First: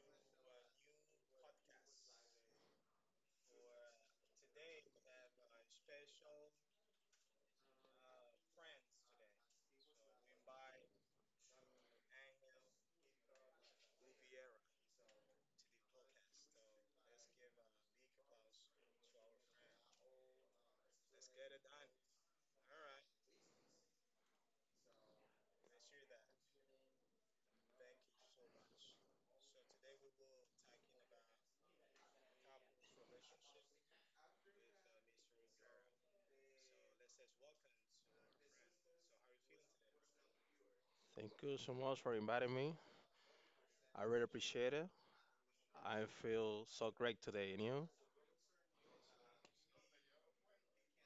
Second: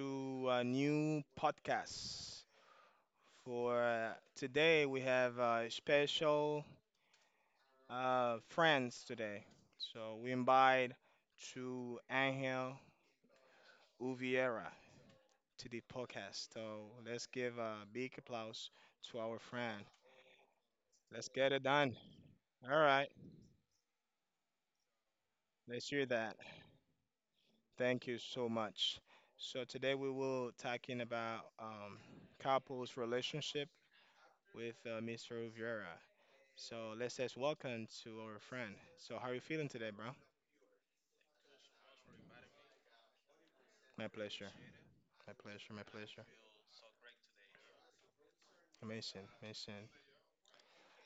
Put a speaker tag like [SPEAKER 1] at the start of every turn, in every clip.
[SPEAKER 1] to a new podcast. For today, we have special friends today. So we invite to Angel Uviera to the podcast. So let's give a big applause to our friend. Let's get it done. All right, let's hear that. Thank you so much. So today we will talking about couples relationship with Mr. Rivera. So let's just welcome to our friend. So how are you feeling today, bro?
[SPEAKER 2] Thank you so much for inviting me. I
[SPEAKER 1] My
[SPEAKER 2] really
[SPEAKER 1] pleasure.
[SPEAKER 2] appreciate it.
[SPEAKER 1] My pleasure. My
[SPEAKER 2] I
[SPEAKER 1] pleasure.
[SPEAKER 2] feel so great today, and you?
[SPEAKER 1] Amazing. Amazing.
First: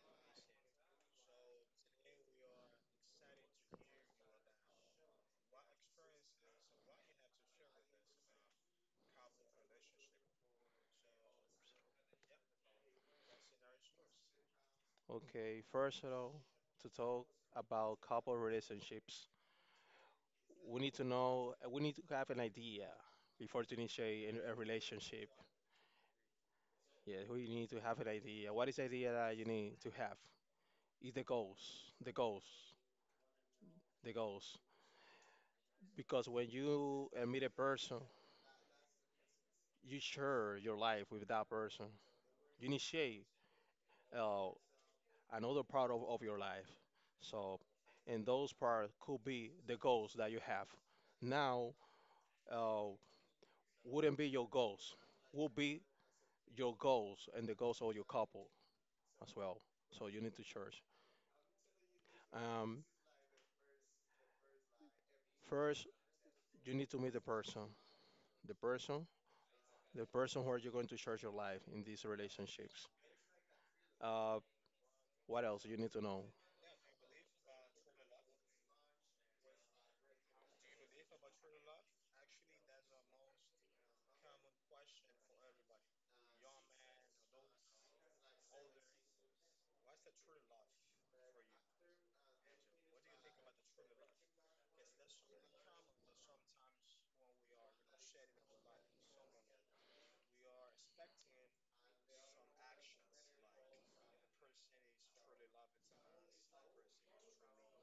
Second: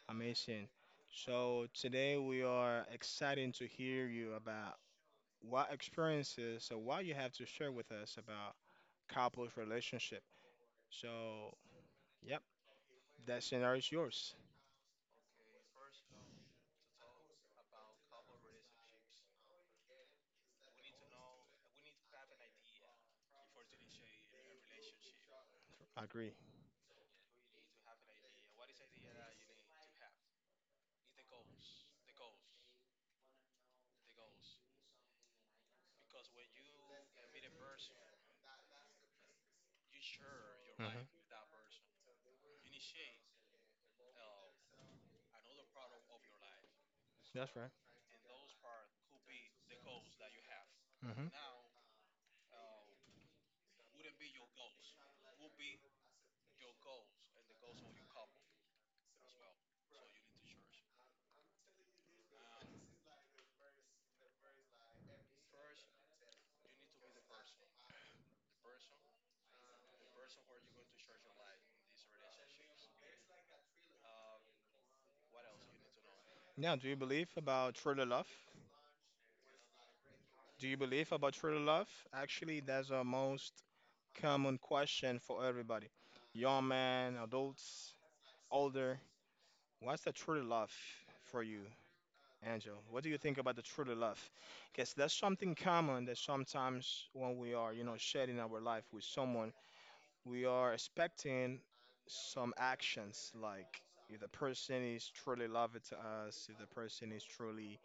[SPEAKER 1] Amazing. So today we are excited to hear you about what experiences or what you have to share with us about couples relationship. So yep, that scenario is yours.
[SPEAKER 2] Okay, first of all, to talk about couple relationships, we need to know, we need to have an idea before to initiate a relationship.
[SPEAKER 1] I agree.
[SPEAKER 2] Yeah, we need to have an idea. What is the idea that you need to have? Is the goals, the goals, the goals. Because when you meet a person, you share your life
[SPEAKER 1] Mhm.
[SPEAKER 2] with that person. You initiate uh, another part of your life.
[SPEAKER 1] That's
[SPEAKER 2] So,
[SPEAKER 1] right.
[SPEAKER 2] and those parts could be the goals that you have.
[SPEAKER 1] Hmm.
[SPEAKER 2] Now, uh, wouldn't be your goals, would be your goals and the goals of your couple as well. So you need to church. Um, First, you need to meet the person, the person where you're going to church your life in these relationships. Uh, what else you need to know?
[SPEAKER 1] Now, do you believe about true love? Do you believe about true love? Actually, that's a most common question for everybody. Young men, adults, older. What's the true love for you, Angel? What do you think about the true love? Because that's something common that sometimes when we are, sharing our life with someone, we are expecting some actions like if the person is truly loved to us, if the person is truly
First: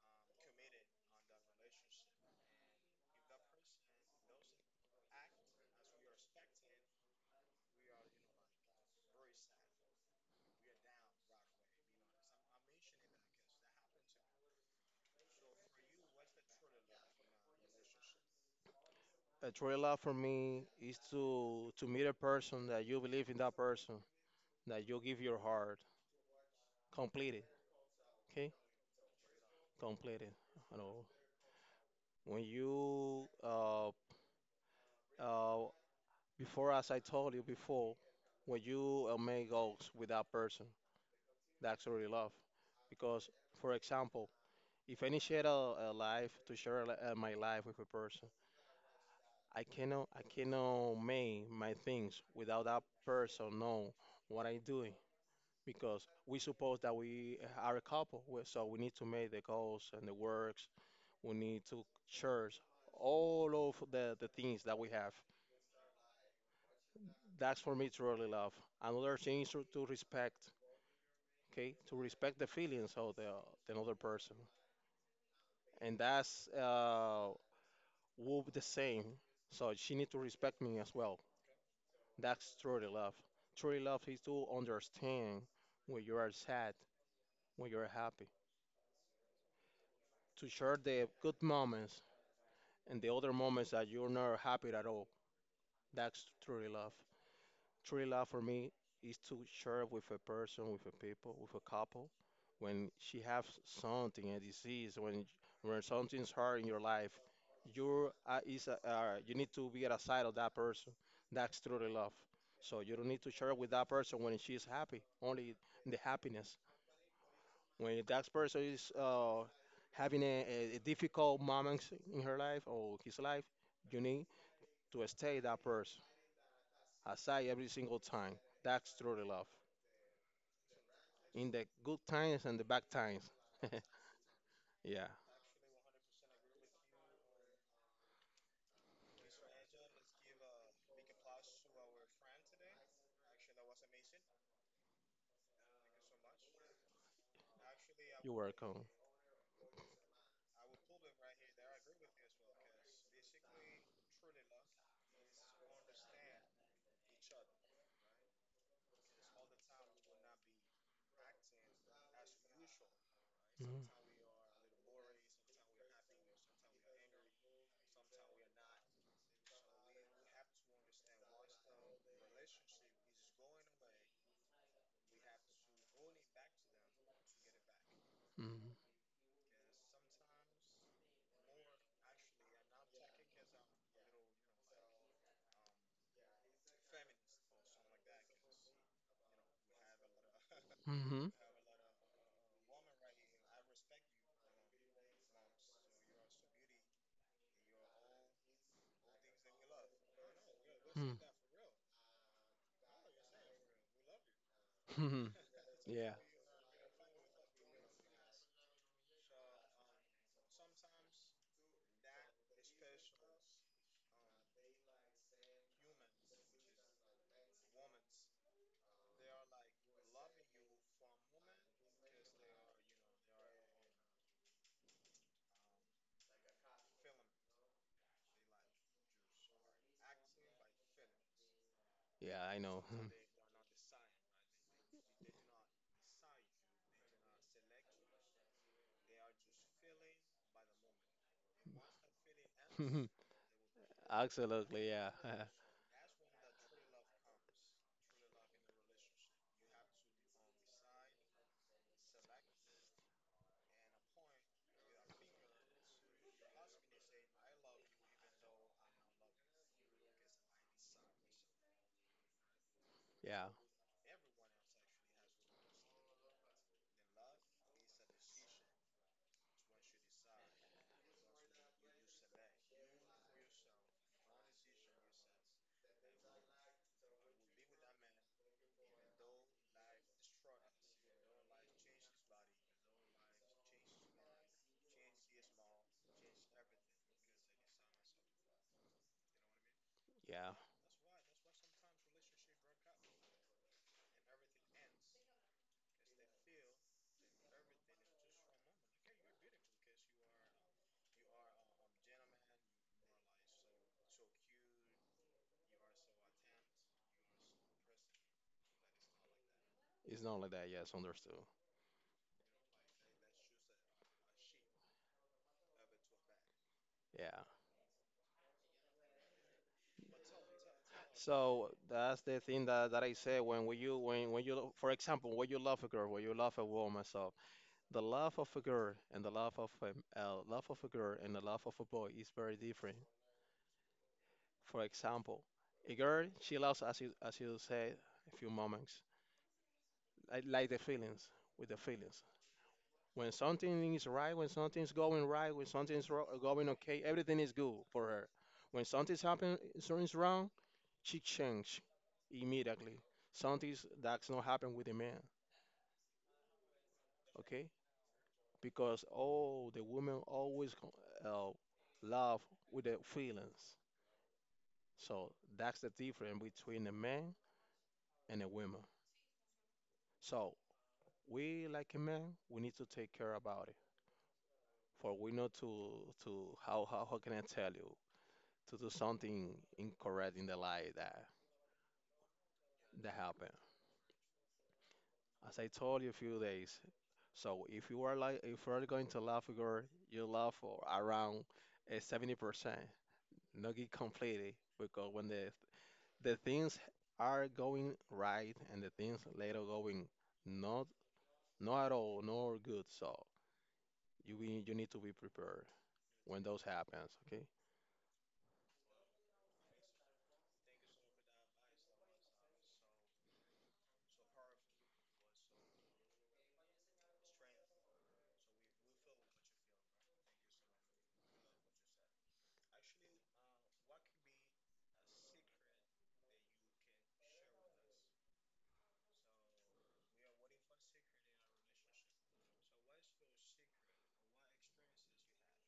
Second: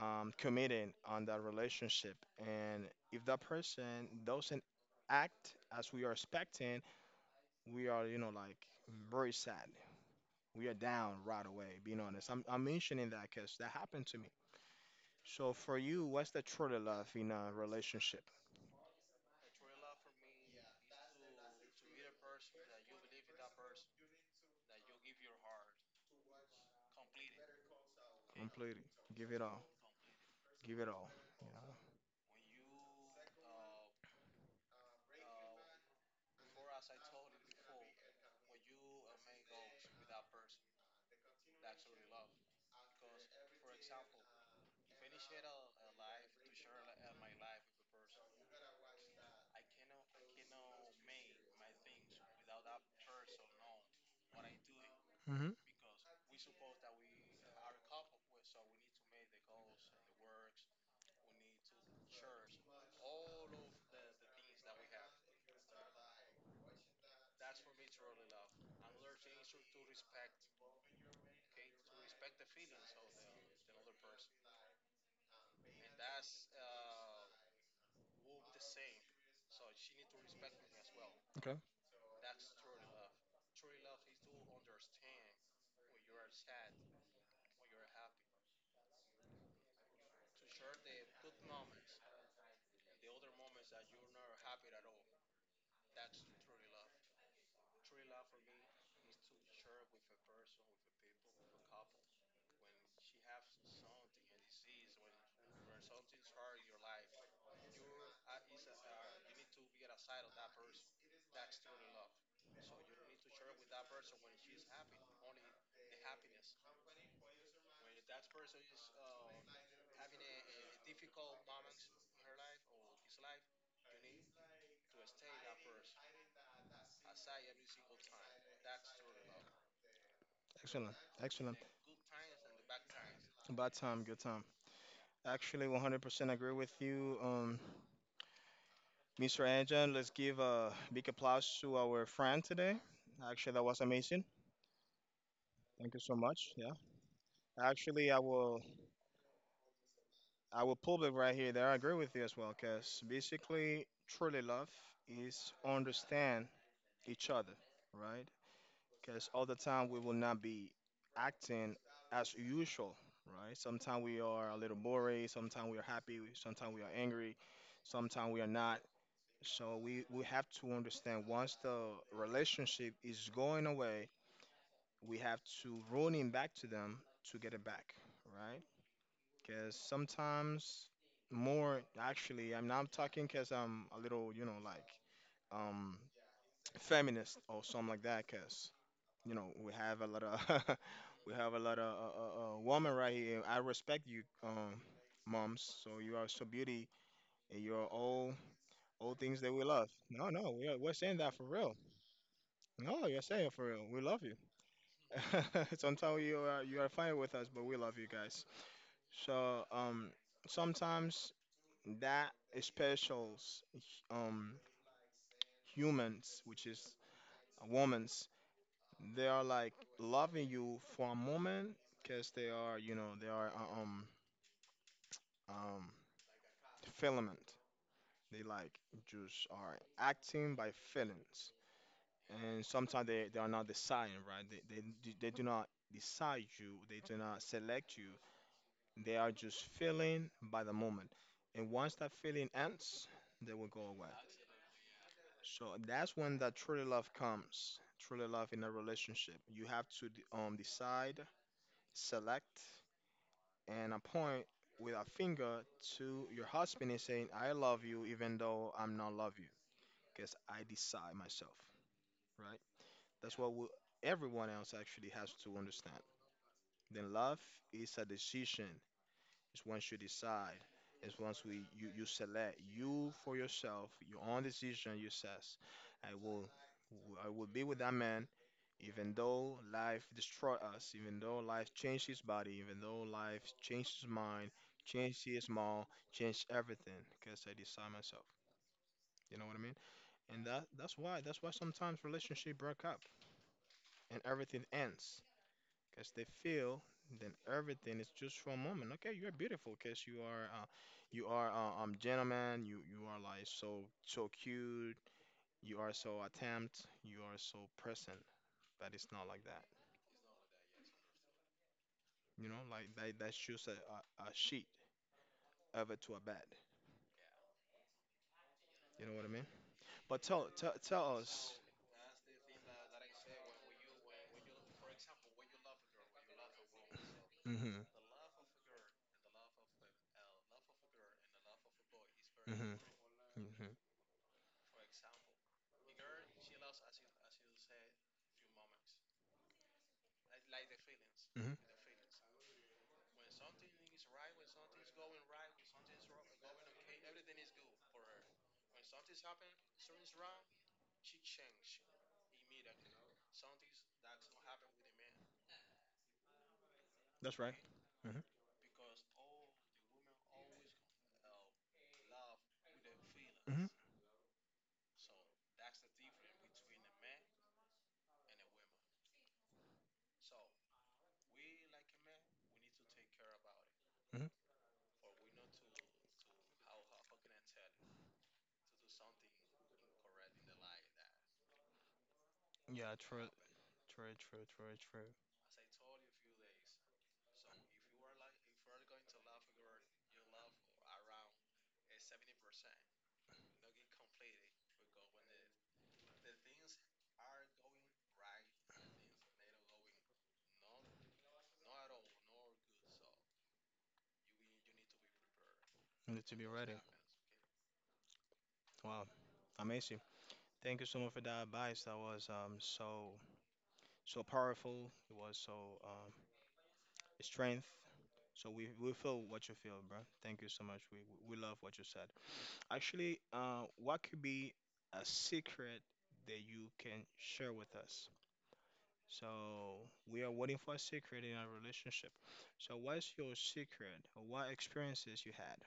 [SPEAKER 1] committing on that relationship. And if that person doesn't act as we are expecting, we are, you know, like very sad. We are down right away, being honest. I'm mentioning that because that happened to me. So for you, what's the truly love in a relationship?
[SPEAKER 2] A true love for me is to meet a person that you believe in that person, that you give your heart completely. Okay,
[SPEAKER 1] Completely. Give it all.
[SPEAKER 2] completed. I
[SPEAKER 1] Give it
[SPEAKER 2] know.
[SPEAKER 1] all. Yeah.
[SPEAKER 2] When you uh before, as I told you before, when you make goals with that person, that's really love. Because, for example, if I initiate a life to share my life with a person, I cannot make my things without that person know what I am doing.
[SPEAKER 1] Mm-hmm.
[SPEAKER 2] Because we suppose that we are a couple, so we need to make the goals and the works. We need to cherish all of the things that we have. That's for me to really love. Another thing is to respect, okay? To respect the feelings of the another person. And that's Whoop the same. So she need to respect me as well.
[SPEAKER 1] Okay.
[SPEAKER 2] That's truly love. Truly love is to understand when you are sad, when you're happy. To share the good moments and the other moments that you're not happy at all. That's truly love. True love for me is to share with a person, with a people, with a couple, when she has something, a disease, when something's hard in your life, you need to be at the side of that person. That's truly love. So you don't need to share with that person when she's happy, only the happiness. When that person is having a difficult moments in her life or his life, you need to stay that person aside every single time. That's truly love.
[SPEAKER 1] Excellent.
[SPEAKER 2] In
[SPEAKER 1] Excellent.
[SPEAKER 2] the good times and the bad times.
[SPEAKER 1] About time. Good time.
[SPEAKER 2] Yeah,
[SPEAKER 1] Actually, 100% agree with you. Mr. Anjan, let's give a big applause to our friend today. Actually, that was amazing. Thank you so much. Yeah. Actually,
[SPEAKER 2] you're welcome.
[SPEAKER 1] I will pull back right here. There, I agree with you as well, because basically, truly love is understand each other, right? Because all the time we will not be acting as usual, right?
[SPEAKER 2] Mhm.
[SPEAKER 1] Sometimes we are a little boring. Sometimes we are happy. Sometimes we are angry. Sometimes we are not. So we have to understand once the relationship is going away, we have to run it back to them to get it back, right? Because sometimes more actually, I'm not talking because I'm a little, you know, like um, feminist or something like that. Because you know, we have a lot of
[SPEAKER 2] Mhm.
[SPEAKER 1] we have a lot of woman right here. I respect you, moms. So you are so beauty and you're all things that we love. No, no, we're
[SPEAKER 2] Mhm. Mhm.
[SPEAKER 1] saying that for real. No, you're safe for real. We love you.
[SPEAKER 2] Mhm. Yeah,
[SPEAKER 1] Sometimes you are fine with us, but we love you guys. So sometimes that specials um humans, which is women's, they are like loving you for a moment because they are you know they are um filament. They like just are acting by feelings,
[SPEAKER 2] yeah, I
[SPEAKER 1] and
[SPEAKER 2] know.
[SPEAKER 1] sometimes
[SPEAKER 2] Mhm.
[SPEAKER 1] they are not deciding right. They they do not decide you. They do not select you. They are just feeling by the moment. And once that feeling ends, they will go away.
[SPEAKER 2] Absolutely, yeah,
[SPEAKER 1] So that's when that truly love comes. Truly love in a relationship. You have to decide, select, and appoint with a finger to your husband and saying, I love you even though I'm not love you. Because I decide myself. That's
[SPEAKER 2] yeah,
[SPEAKER 1] what we, everyone else actually has to understand. Then love is a decision. It's once you decide. It's once we you, select you for yourself, your own decision. You says, I will I will be with that man, even though life destroy us, even though life changed his body, even though life changed his mind, changed his mom, changed everything. Because I decide myself. You know what I mean? And
[SPEAKER 2] yeah.
[SPEAKER 1] that's why sometimes relationship break up and everything ends because they feel then everything is just for a moment. Okay, you're beautiful because you are gentleman. You are like so cute. You are so attempt. You are so present. But it's not like that.
[SPEAKER 2] It's not like that. Yes, understood.
[SPEAKER 1] You know, like that's just a sheet over to a bed.
[SPEAKER 2] Yeah.
[SPEAKER 1] You know what I mean? But tell us.
[SPEAKER 2] So that's the thing that I say when we you when you lo- for example, when you love a girl, when you love a woman, so
[SPEAKER 1] Mm-hmm.
[SPEAKER 2] the love of a girl and the love of a girl and the love of a boy is very
[SPEAKER 1] Mm-hmm.
[SPEAKER 2] different.
[SPEAKER 1] Mm-hmm.
[SPEAKER 2] For example, a girl, she loves, as you said, a few moments, like the feelings,
[SPEAKER 1] Mm-hmm.
[SPEAKER 2] with the feelings. When something is right, when something's going right, when something's ro going okay, everything is good for her. When something's happening, something's wrong, she change immediately. Something that's not happen with a man.
[SPEAKER 1] That's right.
[SPEAKER 2] Okay,
[SPEAKER 1] Mm-hmm.
[SPEAKER 2] because oh, the women always uh, love with their
[SPEAKER 1] Mm-hmm.
[SPEAKER 2] feelings. So that's the difference between a man and a woman. So we, like a man, we need to take care about it.
[SPEAKER 1] Mm-hmm.
[SPEAKER 2] For we know to how can I tell you to do something incorrect in the life that
[SPEAKER 1] Yeah,
[SPEAKER 2] that
[SPEAKER 1] true,
[SPEAKER 2] happened.
[SPEAKER 1] true, true, true, true.
[SPEAKER 2] As I told you a few days, so if you are like, if you are going to love a girl, you love for around 70%, not get completely, because when the things are going right and the things later going not not at all nor good. So you you need to be prepared
[SPEAKER 1] Need to
[SPEAKER 2] when
[SPEAKER 1] be
[SPEAKER 2] those
[SPEAKER 1] ready.
[SPEAKER 2] happens. Okay.
[SPEAKER 1] Wow, amazing. Thank you so much for that advice. That was so so powerful. It was so um strength. So we feel what you feel, bro. Thank you so much. We love what you said. Actually, what could be a secret that you can share with us? So we are waiting for a secret in our relationship. So what's your secret or what experiences you had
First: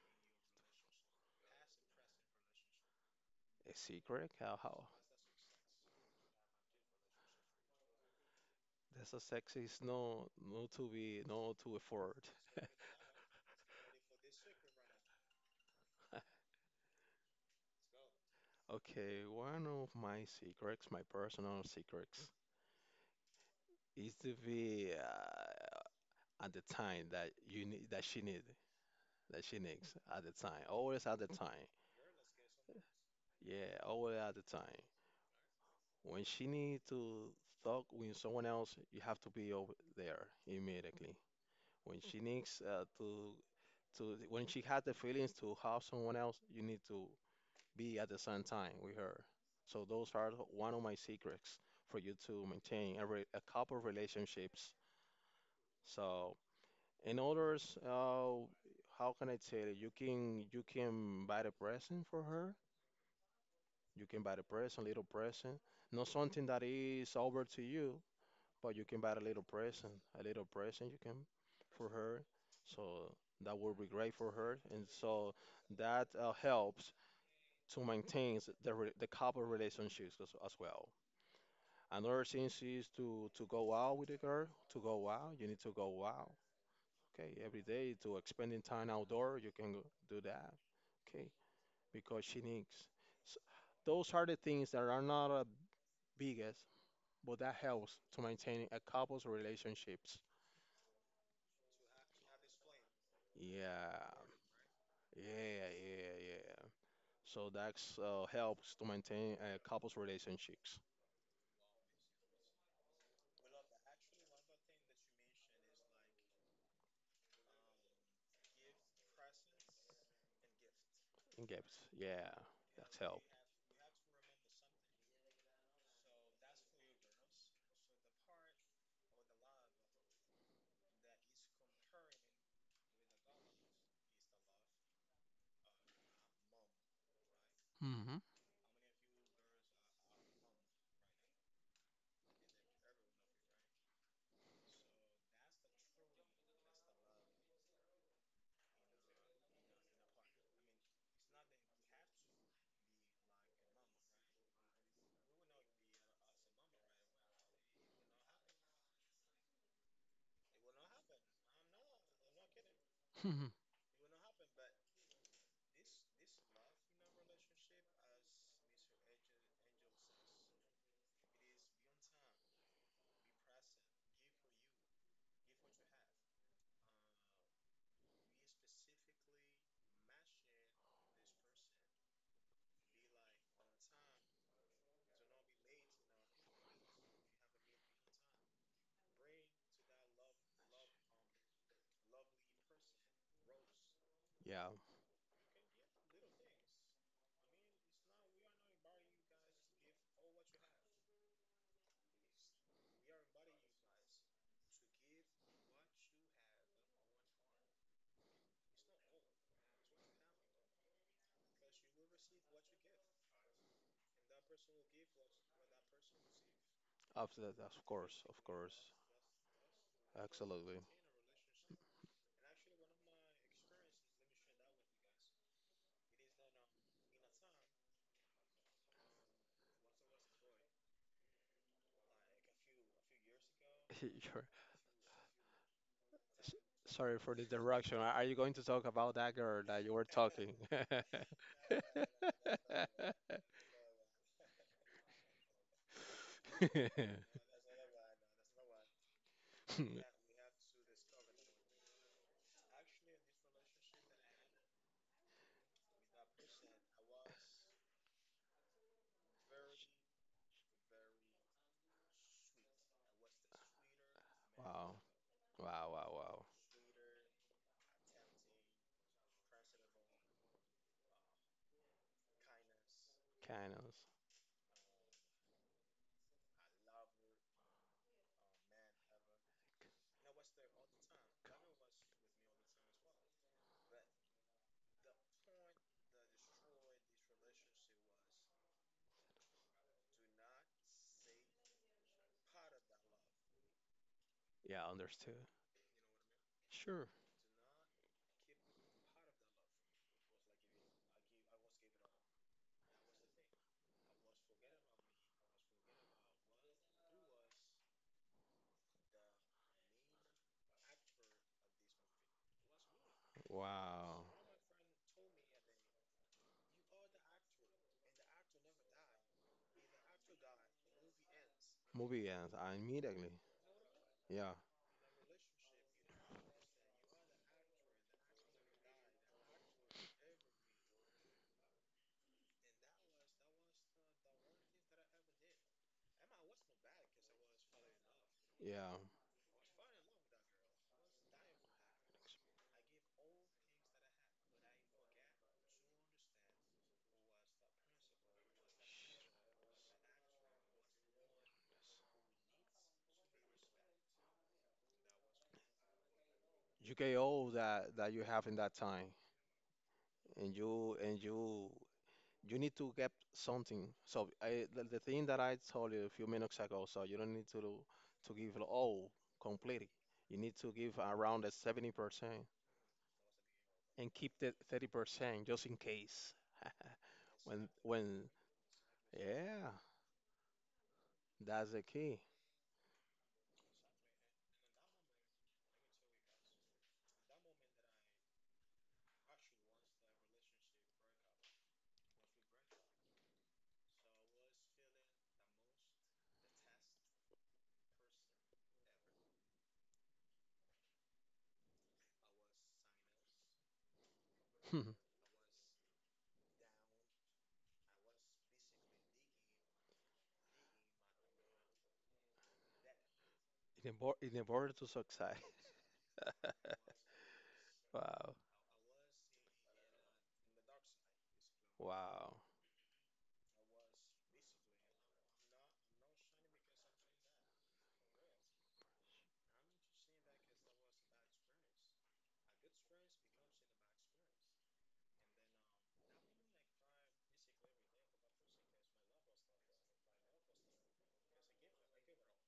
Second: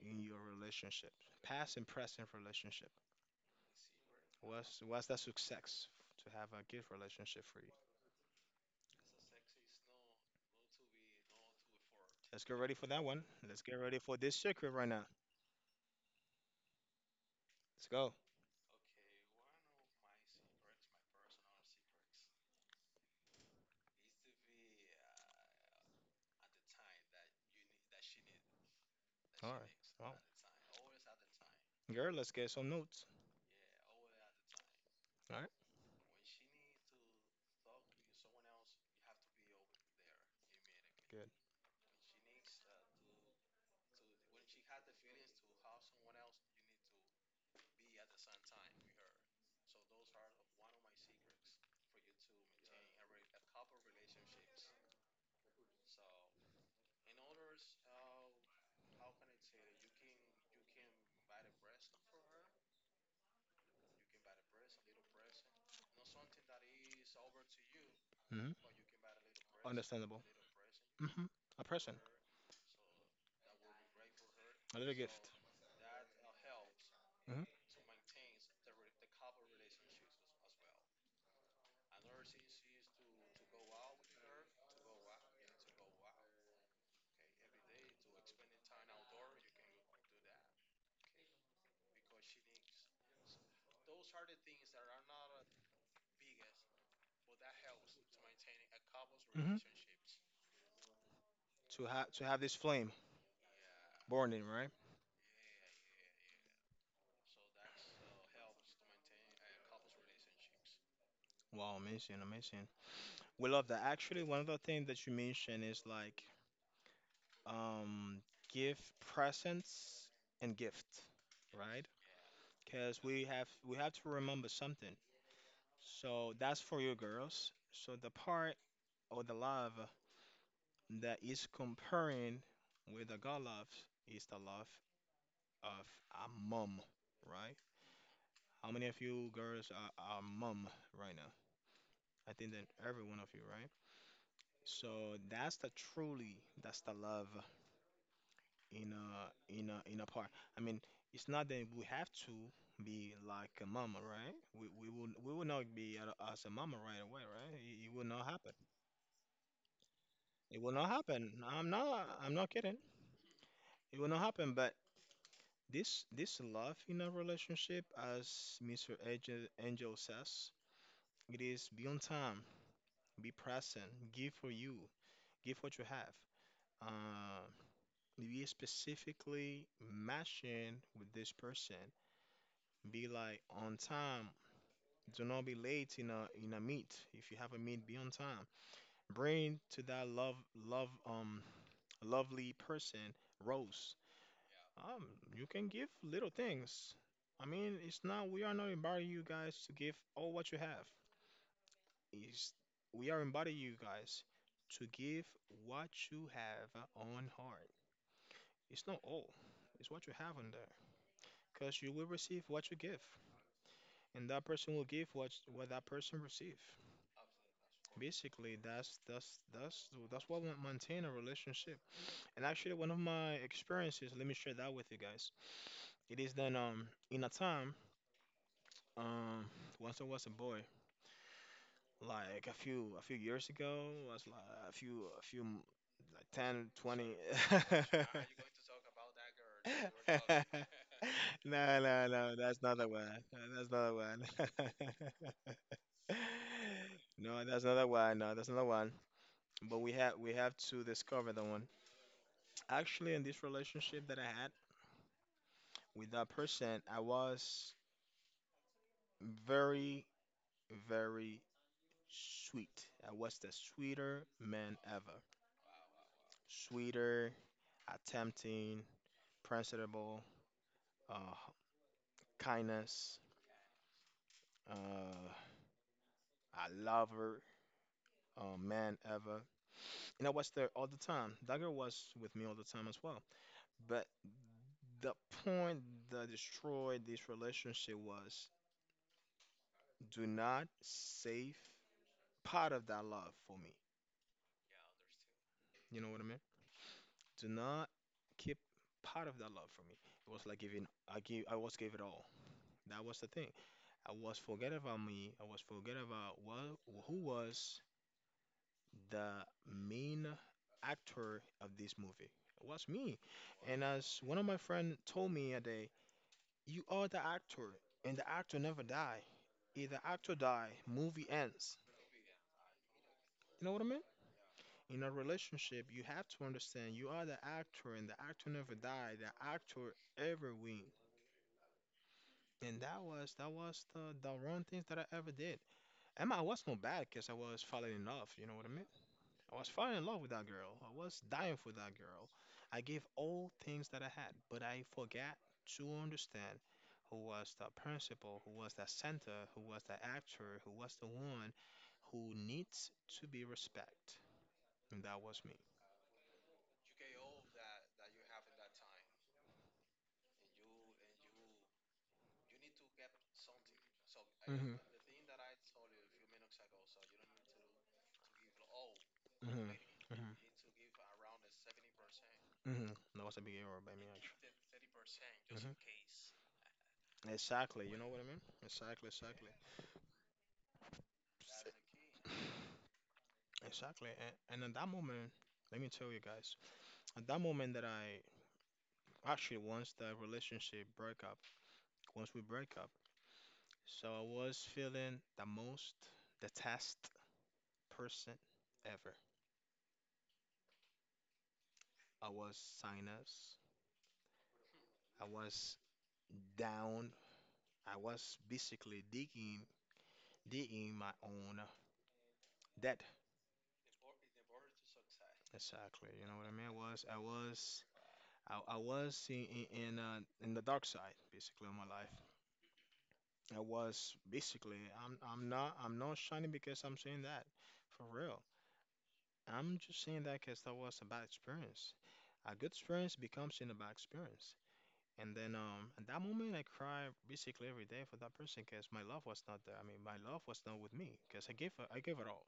[SPEAKER 1] in your relationship, past and present relationship?
[SPEAKER 2] A secret? How how?
[SPEAKER 1] What's that success to have a good relationship for you?
[SPEAKER 2] That's a sexy. Is no no to be no to afford.
[SPEAKER 1] Let's get ready for that one. Let's get ready for this secret right now. Let's go.
[SPEAKER 2] Okay, one of my secrets, my personal secrets, is to be at the time that you need that she need that
[SPEAKER 1] All
[SPEAKER 2] she
[SPEAKER 1] right.
[SPEAKER 2] needs
[SPEAKER 1] Well,
[SPEAKER 2] at the time. Always at the time.
[SPEAKER 1] girl, let's get some notes.
[SPEAKER 2] Yeah, always at the time.
[SPEAKER 1] All right.
[SPEAKER 2] When she need to talk with someone else, you have to be over there immediately.
[SPEAKER 1] Good.
[SPEAKER 2] When she needs to when she has the feelings to help someone else, you need to be at the same time with her. So those are one of my secrets for you to maintain a, re a couple relationships. So in others, how can I tell you? You can buy the present for her. You can buy the present, little present, not something that is over to you.
[SPEAKER 1] Hmm.
[SPEAKER 2] But you can buy
[SPEAKER 1] Understandable.
[SPEAKER 2] a little present you
[SPEAKER 1] Hmm.
[SPEAKER 2] can
[SPEAKER 1] A
[SPEAKER 2] for
[SPEAKER 1] person,
[SPEAKER 2] her. So that would be great for her.
[SPEAKER 1] a
[SPEAKER 2] And
[SPEAKER 1] little gift.
[SPEAKER 2] so that helps
[SPEAKER 1] Hmm.
[SPEAKER 2] to maintain the couple relationships as well. Another thing is to go out with a girl, to go out, you need to go out. Okay, every day to spending time outdoor, you can do that. Okay, because she needs. s- those are the things that are not the biggest, but that helps to maintain a couple's
[SPEAKER 1] Hmm.
[SPEAKER 2] relationships.
[SPEAKER 1] To have this flame
[SPEAKER 2] Yeah,
[SPEAKER 1] born in, right?
[SPEAKER 2] yeah, yeah, yeah. So that's helps to maintain a couple's relationships
[SPEAKER 1] Wow, amazing, amazing. We love that. Actually, one of the things that you mentioned is like um give presence and gift,
[SPEAKER 2] and gifts.
[SPEAKER 1] right?
[SPEAKER 2] Yeah, that's
[SPEAKER 1] Because
[SPEAKER 2] help.
[SPEAKER 1] we have to remember something. So that's for you girls. So the part or the love that is comparing with the God love is the love of a mom, right?
[SPEAKER 2] Hmm.
[SPEAKER 1] How many of you girls are mom right now? I think that every one of you, right? So that's the truly, that's the love in a in a in a part. I mean, it's not that we have to be like a mama, right? We will not be a- as a mama right away, right? It will not happen. It will not happen. I'm not kidding. It will not happen. But this love in a relationship, as Mr. Angel, Angel says, it is be on time, be present, give for you, give what you have. Uh, be specifically matching with this person be like on time. Do not be late in a meet. If you have a meet, be on time. Bring to that love lovely person rose.
[SPEAKER 2] Yeah,
[SPEAKER 1] Um, you can give little things. I mean, it's not we are not inviting you guys to give all what you have. It's we are inviting you guys to give what you have on heart. It's not all. It's what you have on there. Because you will receive what you give. And that person will give what that person receive.
[SPEAKER 2] after that, of
[SPEAKER 1] Basically,
[SPEAKER 2] course,
[SPEAKER 1] that's what will
[SPEAKER 2] absolutely.
[SPEAKER 1] maintain a relationship. And actually, one of my experiences, let me share that with you guys. It is that in a time um once I was a boy, like a few years ago, was
[SPEAKER 2] You're,
[SPEAKER 1] like a few m- like
[SPEAKER 2] s-
[SPEAKER 1] 10 20.
[SPEAKER 2] Sorry for the interruption. Are you going to talk about that girl that you were talking?
[SPEAKER 1] No, no, that's not the one. That's not the one. No, that's not that one. No, that's not that one. But we have to discover the one. Actually, in this relationship that I had with that person, I was very, very sweet. I was the sweeter man ever.
[SPEAKER 2] Wow, wow, wow, wow.
[SPEAKER 1] Sweeter, attempting, principled, uh, kindness,
[SPEAKER 2] Kindness. Kindness.
[SPEAKER 1] uh, a lover, man ever. And I was there all the time. That girl was with me all the time as well. But the point that destroyed this relationship was do not save part of that love for me.
[SPEAKER 2] Yeah, understood.
[SPEAKER 1] You know what I mean?
[SPEAKER 2] Sure.
[SPEAKER 1] Do not keep part of that love for me. It was like giving I was gave it all. That was the thing. I was forget about me. I was forget about what who was the main actor of this movie. It was me. And as
[SPEAKER 2] Wow.
[SPEAKER 1] one of my friend told me a day, you are the actor and the actor never die. If the actor die, movie ends.
[SPEAKER 2] Movie ends. Immediately.
[SPEAKER 1] You know what I mean?
[SPEAKER 2] Yeah.
[SPEAKER 1] In a relationship, you have to understand you are the actor, and the actor never died. The actor ever win, and that was the wrong things that I ever did. And I was not bad because I was falling in love. You know what I mean?
[SPEAKER 2] Yeah.
[SPEAKER 1] I was falling in love with that girl. I was dying for that girl. I gave all things that I had, but I forgot to understand who was the principal, who was the center, who was the actor, who was the one who needs to be respect, and that was me.
[SPEAKER 2] You get all that you have in that time, and you need to get something. So I,
[SPEAKER 1] Hmm.
[SPEAKER 2] the, the thing that I told you a few minutes ago. So you don't need to give all
[SPEAKER 1] Hmm.
[SPEAKER 2] completely.
[SPEAKER 1] Hmm.
[SPEAKER 2] You need to give around the 70%
[SPEAKER 1] Hmm. That was a big error by me,
[SPEAKER 2] and keep
[SPEAKER 1] actually.
[SPEAKER 2] the 30%
[SPEAKER 1] Hmm.
[SPEAKER 2] just
[SPEAKER 1] Mhm.
[SPEAKER 2] in case. When Exactly.
[SPEAKER 1] Exactly. You know what
[SPEAKER 2] when
[SPEAKER 1] I mean? Exactly. Yeah, exactly.
[SPEAKER 2] Yeah, that's
[SPEAKER 1] That.
[SPEAKER 2] the key.
[SPEAKER 1] Exactly. And at that moment, let me tell you guys, at that moment that I actually once the relationship broke up, once we break up, so I was feeling the most detest person ever. I was sinus. I was down. I was basically digging my own debt.
[SPEAKER 2] In order to succeed.
[SPEAKER 1] Exactly. You know what I mean? I was, I was,
[SPEAKER 2] Wow.
[SPEAKER 1] I, I was in the dark side, basically, of my life.
[SPEAKER 2] Wow.
[SPEAKER 1] I was basically, I'm not shining because I'm saying that, for real. I'm just saying that because that was a bad experience. A good experience becomes in a bad experience. And then at that moment I cry basically every day for that person because my love was not there. I mean my love was not with me because I gave it all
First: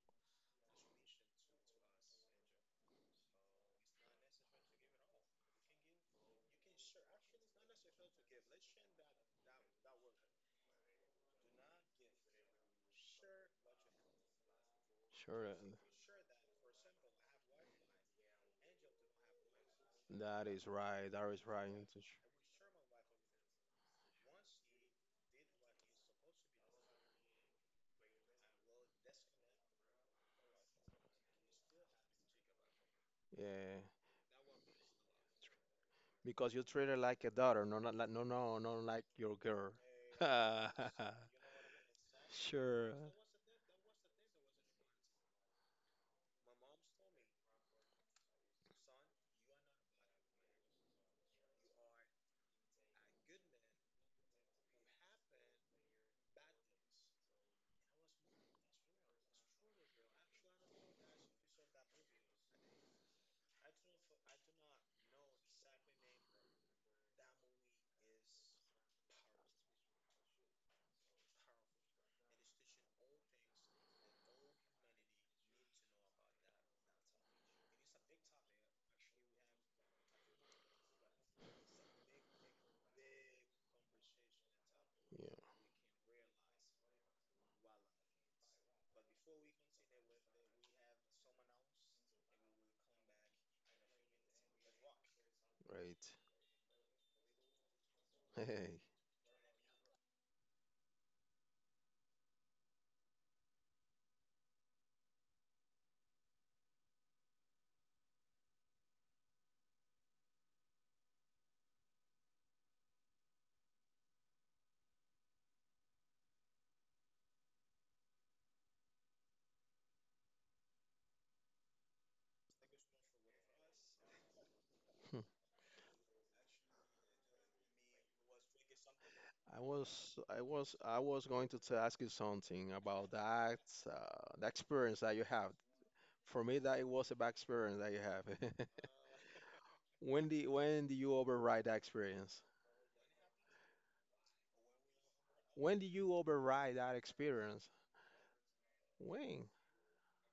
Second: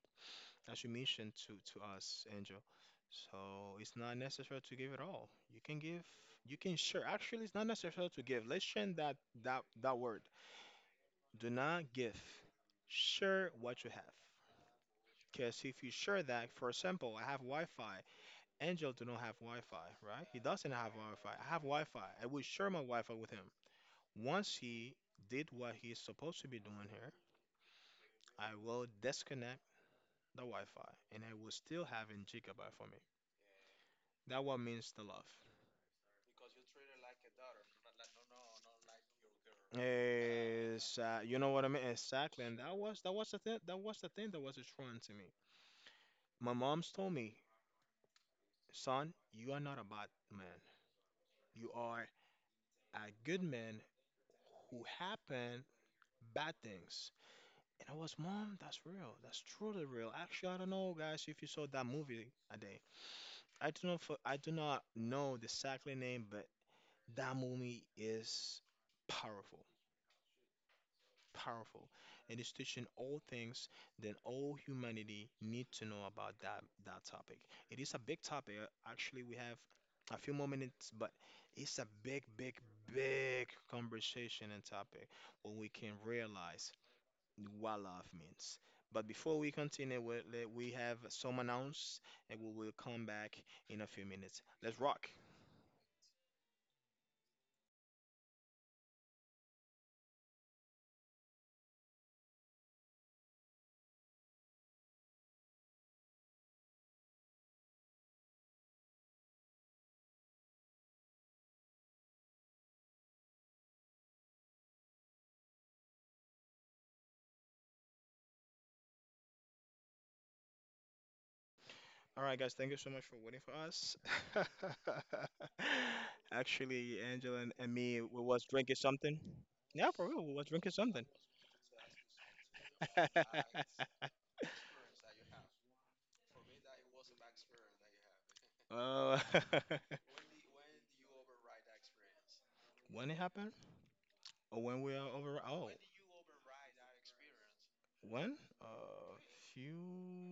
[SPEAKER 1] as you mentioned to us, Angel. So it's not necessary to give it all. You can give you can share. Actually, it's not necessary to give. Let's change that word. Do not give. Share what you have.
[SPEAKER 2] Sure.
[SPEAKER 1] Because if you share that, for example, I have Wi-Fi. Angel do not have Wi-Fi, right? He
[SPEAKER 2] That is
[SPEAKER 1] doesn't have
[SPEAKER 2] right.
[SPEAKER 1] Wi-Fi.
[SPEAKER 2] That is
[SPEAKER 1] I have
[SPEAKER 2] right.
[SPEAKER 1] Wi-Fi. I will share my Wi-Fi with him. Once he did what he's supposed to be doing here, I will disconnect the Wi-Fi and I will still having gigabyte for me.
[SPEAKER 2] Yeah.
[SPEAKER 1] That what means the love.
[SPEAKER 2] Because you treat her like a daughter, no, not like, no, no, no, like your girl.
[SPEAKER 1] Is You know what I mean? Exactly. And that
[SPEAKER 2] Sure.
[SPEAKER 1] was that was the thing that was destroying to me. My mom's told me, son, you are not a bad man. You are a good man who happen bad things. And I was, Mom, that's real. That's truly real. Actually, I don't know, guys, if you saw that movie a day. I do not know the exactly name, but that movie is powerful, powerful, and it's teaching all things that all humanity need to know about that topic. It is a big topic. Actually, we have a few more minutes, but it's a big, big, big conversation and topic
[SPEAKER 2] Yeah.
[SPEAKER 1] where we can realize what love means. But before we continue, we have some announce, and we will come back in a few minutes. Let's rock.
[SPEAKER 2] Right. Hey,
[SPEAKER 1] All right, guys, thank you so much for waiting for us. Actually, Angela and me, we was drinking something.
[SPEAKER 2] I
[SPEAKER 1] Yeah, for
[SPEAKER 2] was,
[SPEAKER 1] real, we
[SPEAKER 2] I
[SPEAKER 1] was drinking
[SPEAKER 2] was, I
[SPEAKER 1] something.
[SPEAKER 2] was going to ask you something about that, the experience that you have. For me, that it was a bad experience that you have.
[SPEAKER 1] Oh,
[SPEAKER 2] When do you override that experience?
[SPEAKER 1] when it happened? Oh, when we are over, oh,
[SPEAKER 2] When do you override that experience?
[SPEAKER 1] when? A
[SPEAKER 2] When?
[SPEAKER 1] few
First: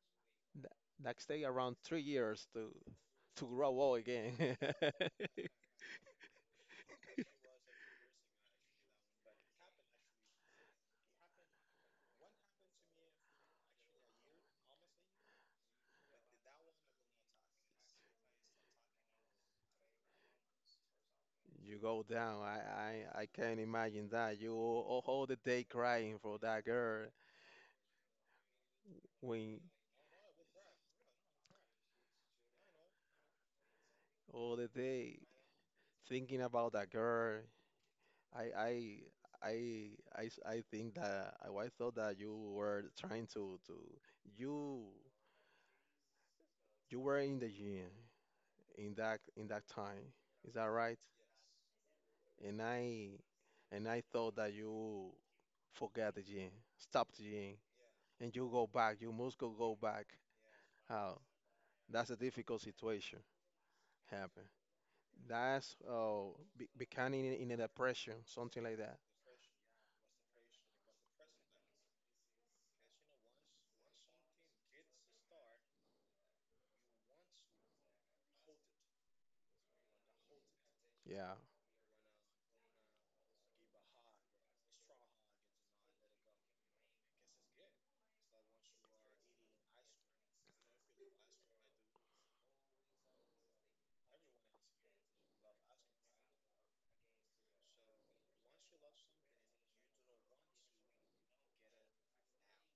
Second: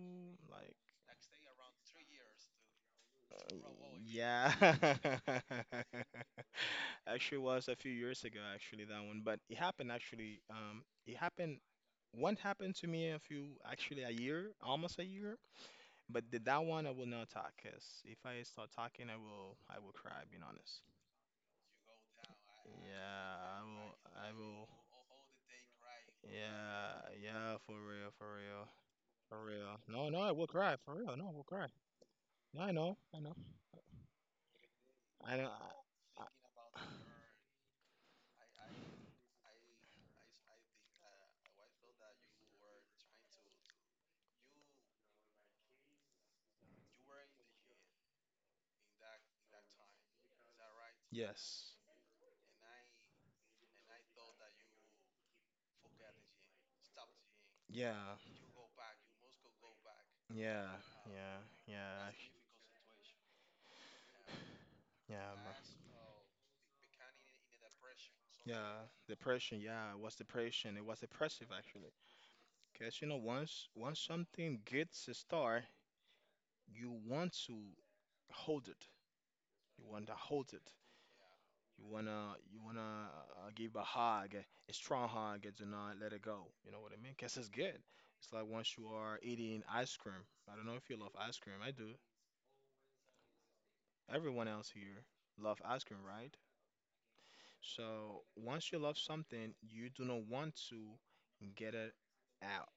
[SPEAKER 2] That,
[SPEAKER 1] like.
[SPEAKER 2] that take around 3 years to grow old
[SPEAKER 1] Yeah.
[SPEAKER 2] again.
[SPEAKER 1] Actually, was a few years ago. Actually, that one, but it happened. Actually, it happened. One happened to me a few, actually a year, almost a year. But that one I will not talk, cause if I start talking, I will cry. Being honest.
[SPEAKER 2] You
[SPEAKER 1] You
[SPEAKER 2] go down. I
[SPEAKER 1] Yeah, yeah,
[SPEAKER 2] can't
[SPEAKER 1] I will.
[SPEAKER 2] imagine
[SPEAKER 1] I see
[SPEAKER 2] that. You
[SPEAKER 1] will.
[SPEAKER 2] all the day crying for that
[SPEAKER 1] Yeah,
[SPEAKER 2] girl.
[SPEAKER 1] yeah, for real, for real, for
[SPEAKER 2] When
[SPEAKER 1] real. No, no, I will cry, for real. No, I will cry. Yeah, I know, I know.
[SPEAKER 2] all the day
[SPEAKER 1] I know. I,
[SPEAKER 2] thinking about that girl. I I I I think that I thought that you were trying to you you were in the gym, in that time. Is that right?
[SPEAKER 1] the yes.
[SPEAKER 2] And I and I thought that you forget the gym, stop the gym,
[SPEAKER 1] Yeah,
[SPEAKER 2] and you go back. You must go back.
[SPEAKER 1] yeah,
[SPEAKER 2] How?
[SPEAKER 1] yeah, yeah,
[SPEAKER 2] That's a difficult situation. Happen.
[SPEAKER 1] yeah, bro.
[SPEAKER 2] That's be becoming in a
[SPEAKER 1] Like,
[SPEAKER 2] depression,
[SPEAKER 1] yeah,
[SPEAKER 2] something
[SPEAKER 1] like
[SPEAKER 2] like that.
[SPEAKER 1] that. Depression. Yeah, it was depression. It was depressive actually. Cause you know, once something gets a start. You want to hold it. You want to hold it.
[SPEAKER 2] Yeah,
[SPEAKER 1] You wanna give a hug, a strong hug, and to not let it go. You know what I mean? Guess it's good. It's like once you are eating ice cream. I don't know if you love ice cream. I do. Everyone else here love ice cream, right? So once you love something, you do not want to get it out.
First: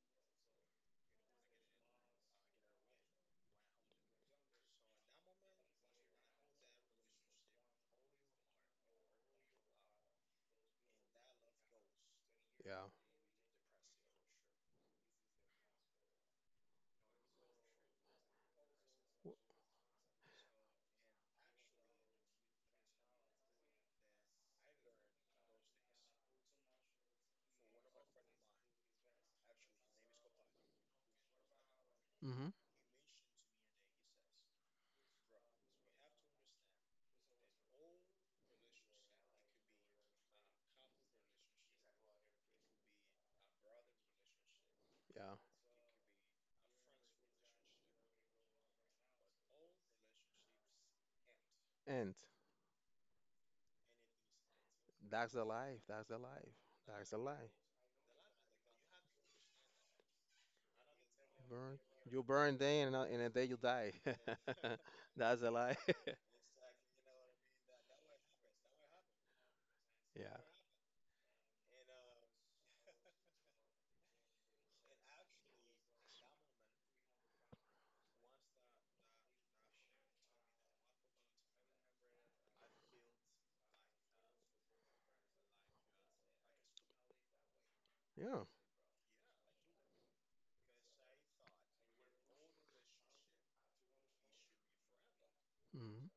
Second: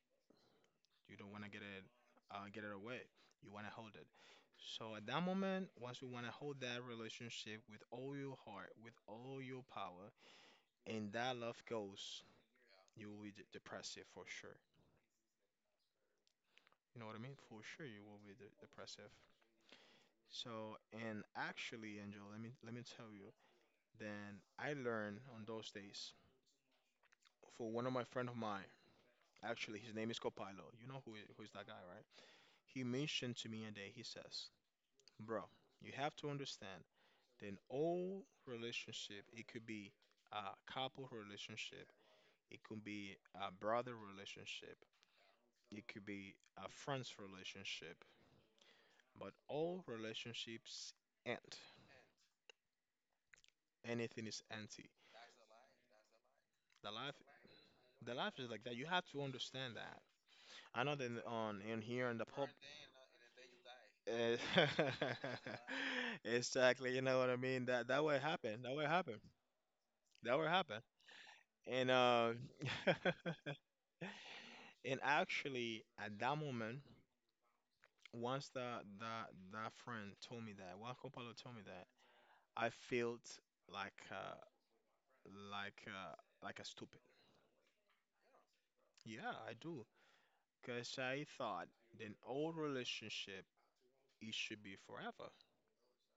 [SPEAKER 1] You don't want to get it away. You want to hold it. So at that moment, once you want to hold that relationship with all your heart, with all your power, and that love goes,
[SPEAKER 2] yeah.
[SPEAKER 1] you will be depressive for sure. You know what I mean? For sure, you will be de depressive. So, and actually, Angel, let me tell you. Then I learned on those days for one of my friend of mine. Actually, his name is Copilo. You know who is that guy, right?
[SPEAKER 2] Mm-hmm.
[SPEAKER 1] He mentioned to me a day. He says, "Bro, you have to understand. Then old relationship, it could be a couple relationship, it could be a brother relationship,
[SPEAKER 2] Yeah.
[SPEAKER 1] it could be a friends relationship. But all relationships end.
[SPEAKER 2] And
[SPEAKER 1] Anything is empty.
[SPEAKER 2] that's the life. That's the life.
[SPEAKER 1] The
[SPEAKER 2] That's
[SPEAKER 1] life,
[SPEAKER 2] the life.
[SPEAKER 1] the life is like that. You have to understand that. I know that on
[SPEAKER 2] Burn,
[SPEAKER 1] in here in
[SPEAKER 2] you
[SPEAKER 1] the pub.
[SPEAKER 2] burn day and, in a day you die.
[SPEAKER 1] Eh,
[SPEAKER 2] That's a lie.
[SPEAKER 1] exactly, you know what I mean. That would happen. That would happen.
[SPEAKER 2] Yeah.
[SPEAKER 1] That would happen. And And actually, at that moment, once that friend told me that, Juan Coppola told me that, I felt like uh, like uh, like a stupid.
[SPEAKER 2] Yeah.
[SPEAKER 1] Yeah, I do, because I thought an old relationship it should be forever,
[SPEAKER 2] Hmm.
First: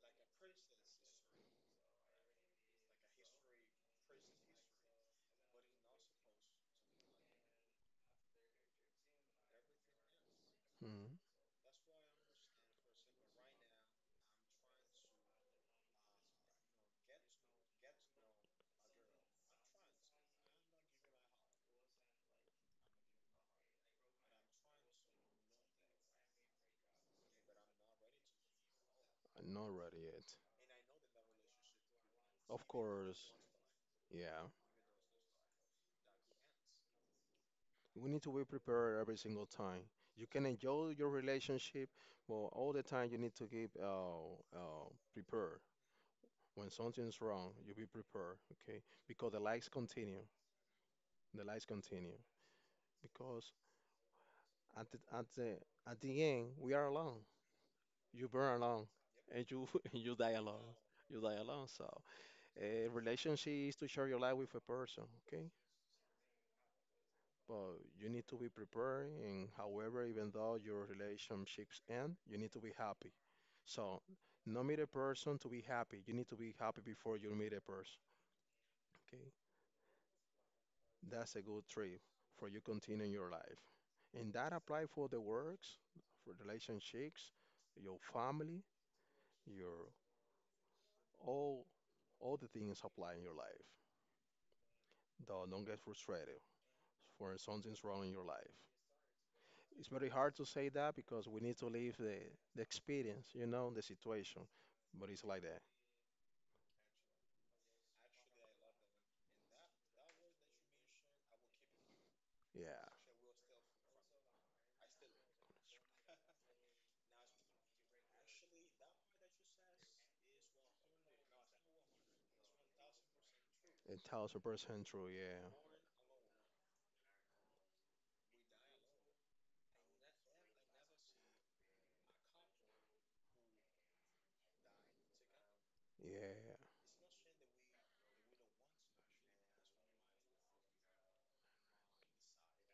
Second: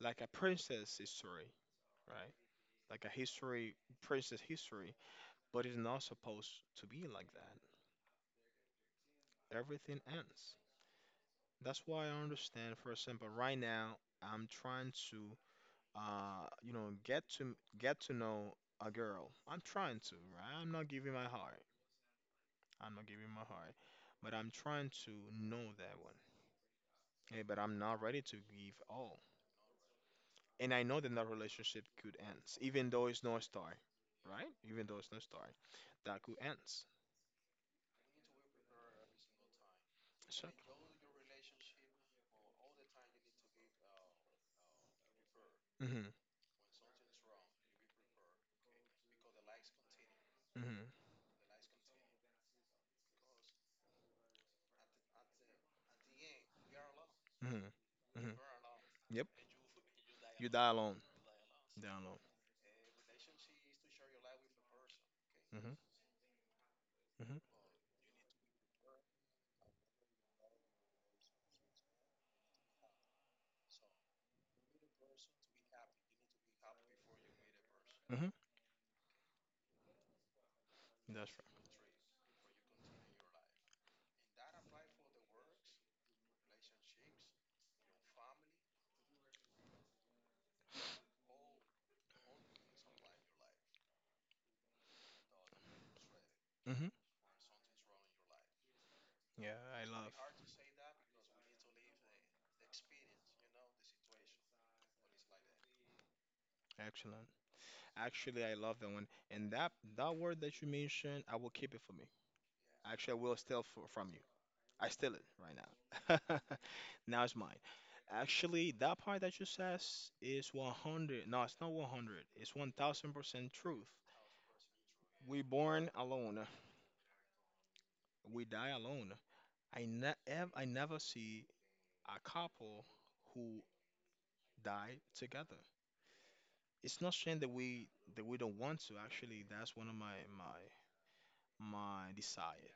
[SPEAKER 1] like a princess history, right? Like a history, princess history, but it's not supposed to be like that. Everything ends.
[SPEAKER 2] I'm
[SPEAKER 1] That's why I understand, for example, right now I'm trying to get to know a girl. I'm trying to, right? I'm not giving my heart. I'm not giving my heart, but I'm trying to know that one. Hey, but I'm not ready to give all.
[SPEAKER 2] not ready yet.
[SPEAKER 1] And I know that that relationship could end,
[SPEAKER 2] Of
[SPEAKER 1] even though
[SPEAKER 2] course.
[SPEAKER 1] it's no star,
[SPEAKER 2] Yeah.
[SPEAKER 1] right? Even though it's no star, that could end.
[SPEAKER 2] We need to be prepared every single time. You can
[SPEAKER 1] So.
[SPEAKER 2] enjoy your relationship, but all the time you need to keep prepared.
[SPEAKER 1] Mm-hmm.
[SPEAKER 2] When something's wrong, you be prepared, okay? Because the lies continue.
[SPEAKER 1] Mm-hmm.
[SPEAKER 2] The lies continue. Because at at the end, we are alone.
[SPEAKER 1] Mm-hmm.
[SPEAKER 2] You
[SPEAKER 1] Mm-hmm.
[SPEAKER 2] burn alone,
[SPEAKER 1] Yep.
[SPEAKER 2] and you and you die
[SPEAKER 1] You die
[SPEAKER 2] alone.
[SPEAKER 1] alone.
[SPEAKER 2] You die alone.
[SPEAKER 1] Die
[SPEAKER 2] So
[SPEAKER 1] alone.
[SPEAKER 2] a relationship is to share your life with a person, okay?
[SPEAKER 1] Mm-hmm. Mm-hmm,
[SPEAKER 2] But you need to be prepared, and however, even though your relationships end, you need to be happy. So no meet a person to be happy, you need to be happy before you meet a person.
[SPEAKER 1] mm-hmm.
[SPEAKER 2] Okay,
[SPEAKER 1] That's
[SPEAKER 2] that's a good trip for you continuing your life, and that apply for the works, for relationships, your family, your all all the things apply in your life. Though, don't get frustrated
[SPEAKER 1] right. Hmm,
[SPEAKER 2] for something's wrong in your life.
[SPEAKER 1] yeah, I
[SPEAKER 2] It's
[SPEAKER 1] love.
[SPEAKER 2] very hard to say that, because we need to live the experience, you know, the situation. But it's like that.
[SPEAKER 1] Excellent. Actually, I love that one. And that word that you mentioned, I will keep it for me.
[SPEAKER 2] Yeah.
[SPEAKER 1] Actually, I will steal from you. I steal it right now. Now it's mine. Actually, that part that you says is 100. No, it's not 100. It's 1000% truth.
[SPEAKER 2] 1,000% true.
[SPEAKER 1] We
[SPEAKER 2] Yeah.
[SPEAKER 1] born alone. We die alone. I ne ev I never see a couple who die together.
[SPEAKER 2] Yeah.
[SPEAKER 1] It's not saying that we don't want to. Actually, that's one of my desire,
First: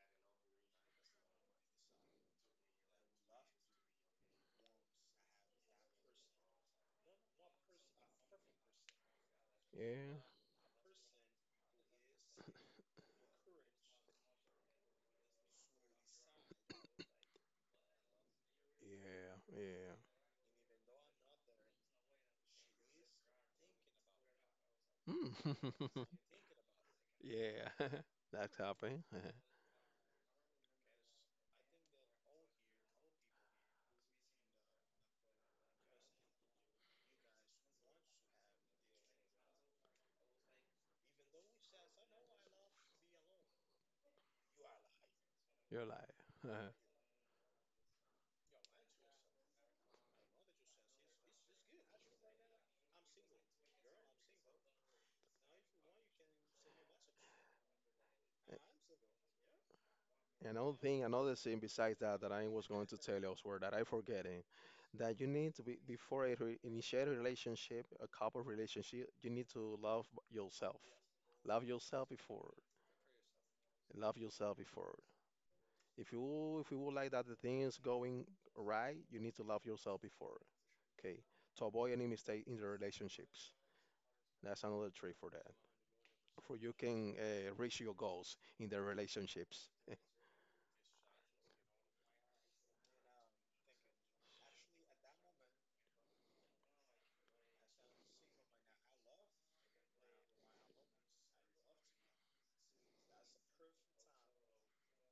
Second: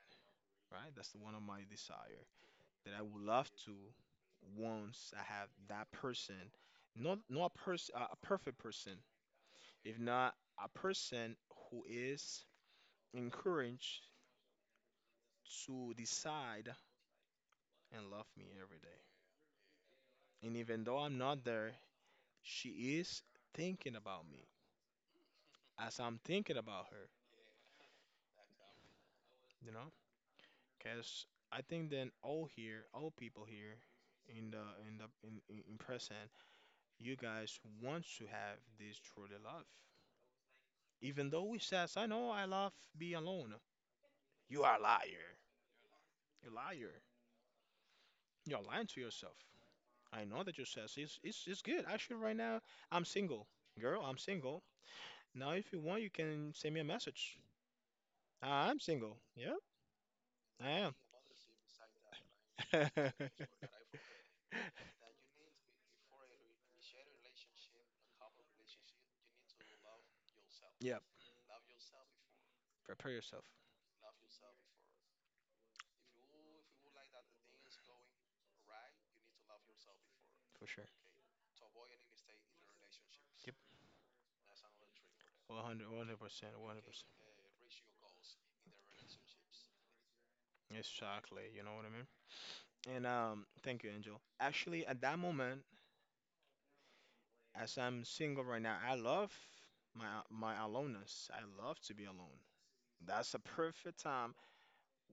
[SPEAKER 1] right? That's the one of my desire that I would love to, once I have that person, not a person, a perfect person, if
[SPEAKER 2] Yeah.
[SPEAKER 1] not a person who is encouraged to decide and love me every day. And even though I'm not there, she is thinking about me
[SPEAKER 2] Yeah. Yeah.
[SPEAKER 1] as
[SPEAKER 2] Hmm.
[SPEAKER 1] I'm thinking about her.
[SPEAKER 2] Yeah. That's happening.
[SPEAKER 1] You know, cause I think then all here, all people here in the in the in present, you guys want to have this truly love. Even though we says, I know I love be alone. You are a liar.
[SPEAKER 2] You're
[SPEAKER 1] You
[SPEAKER 2] like.
[SPEAKER 1] liar. You're lying to yourself. I know that you says it's good. Actually right now I'm single. Girl, I'm single. Now if you want you can send me a message. I'm single. Yeah, I am.
[SPEAKER 2] Another thing besides that I was going to tell you elsewhere that I forgetting, that you need to be before I re initiate a relationship, a couple relationship, you need to love yourself.
[SPEAKER 1] Yeah,
[SPEAKER 2] Love yourself before.
[SPEAKER 1] prepare yourself
[SPEAKER 2] Love yourself before. If you would like that the things going right, you need to love yourself before.
[SPEAKER 1] for sure.
[SPEAKER 2] Okay, to avoid any mistake in the relationships.
[SPEAKER 1] Yep,
[SPEAKER 2] That's another trick for that.
[SPEAKER 1] 100, 100%,
[SPEAKER 2] For
[SPEAKER 1] communicate,
[SPEAKER 2] you
[SPEAKER 1] 100%.
[SPEAKER 2] can reach your goals in the relationships.
[SPEAKER 1] Exactly, you know what I mean? And thank you, Angel. Actually, at that moment, as I'm single right now, I love my aloneness. I love to be alone. That's a perfect time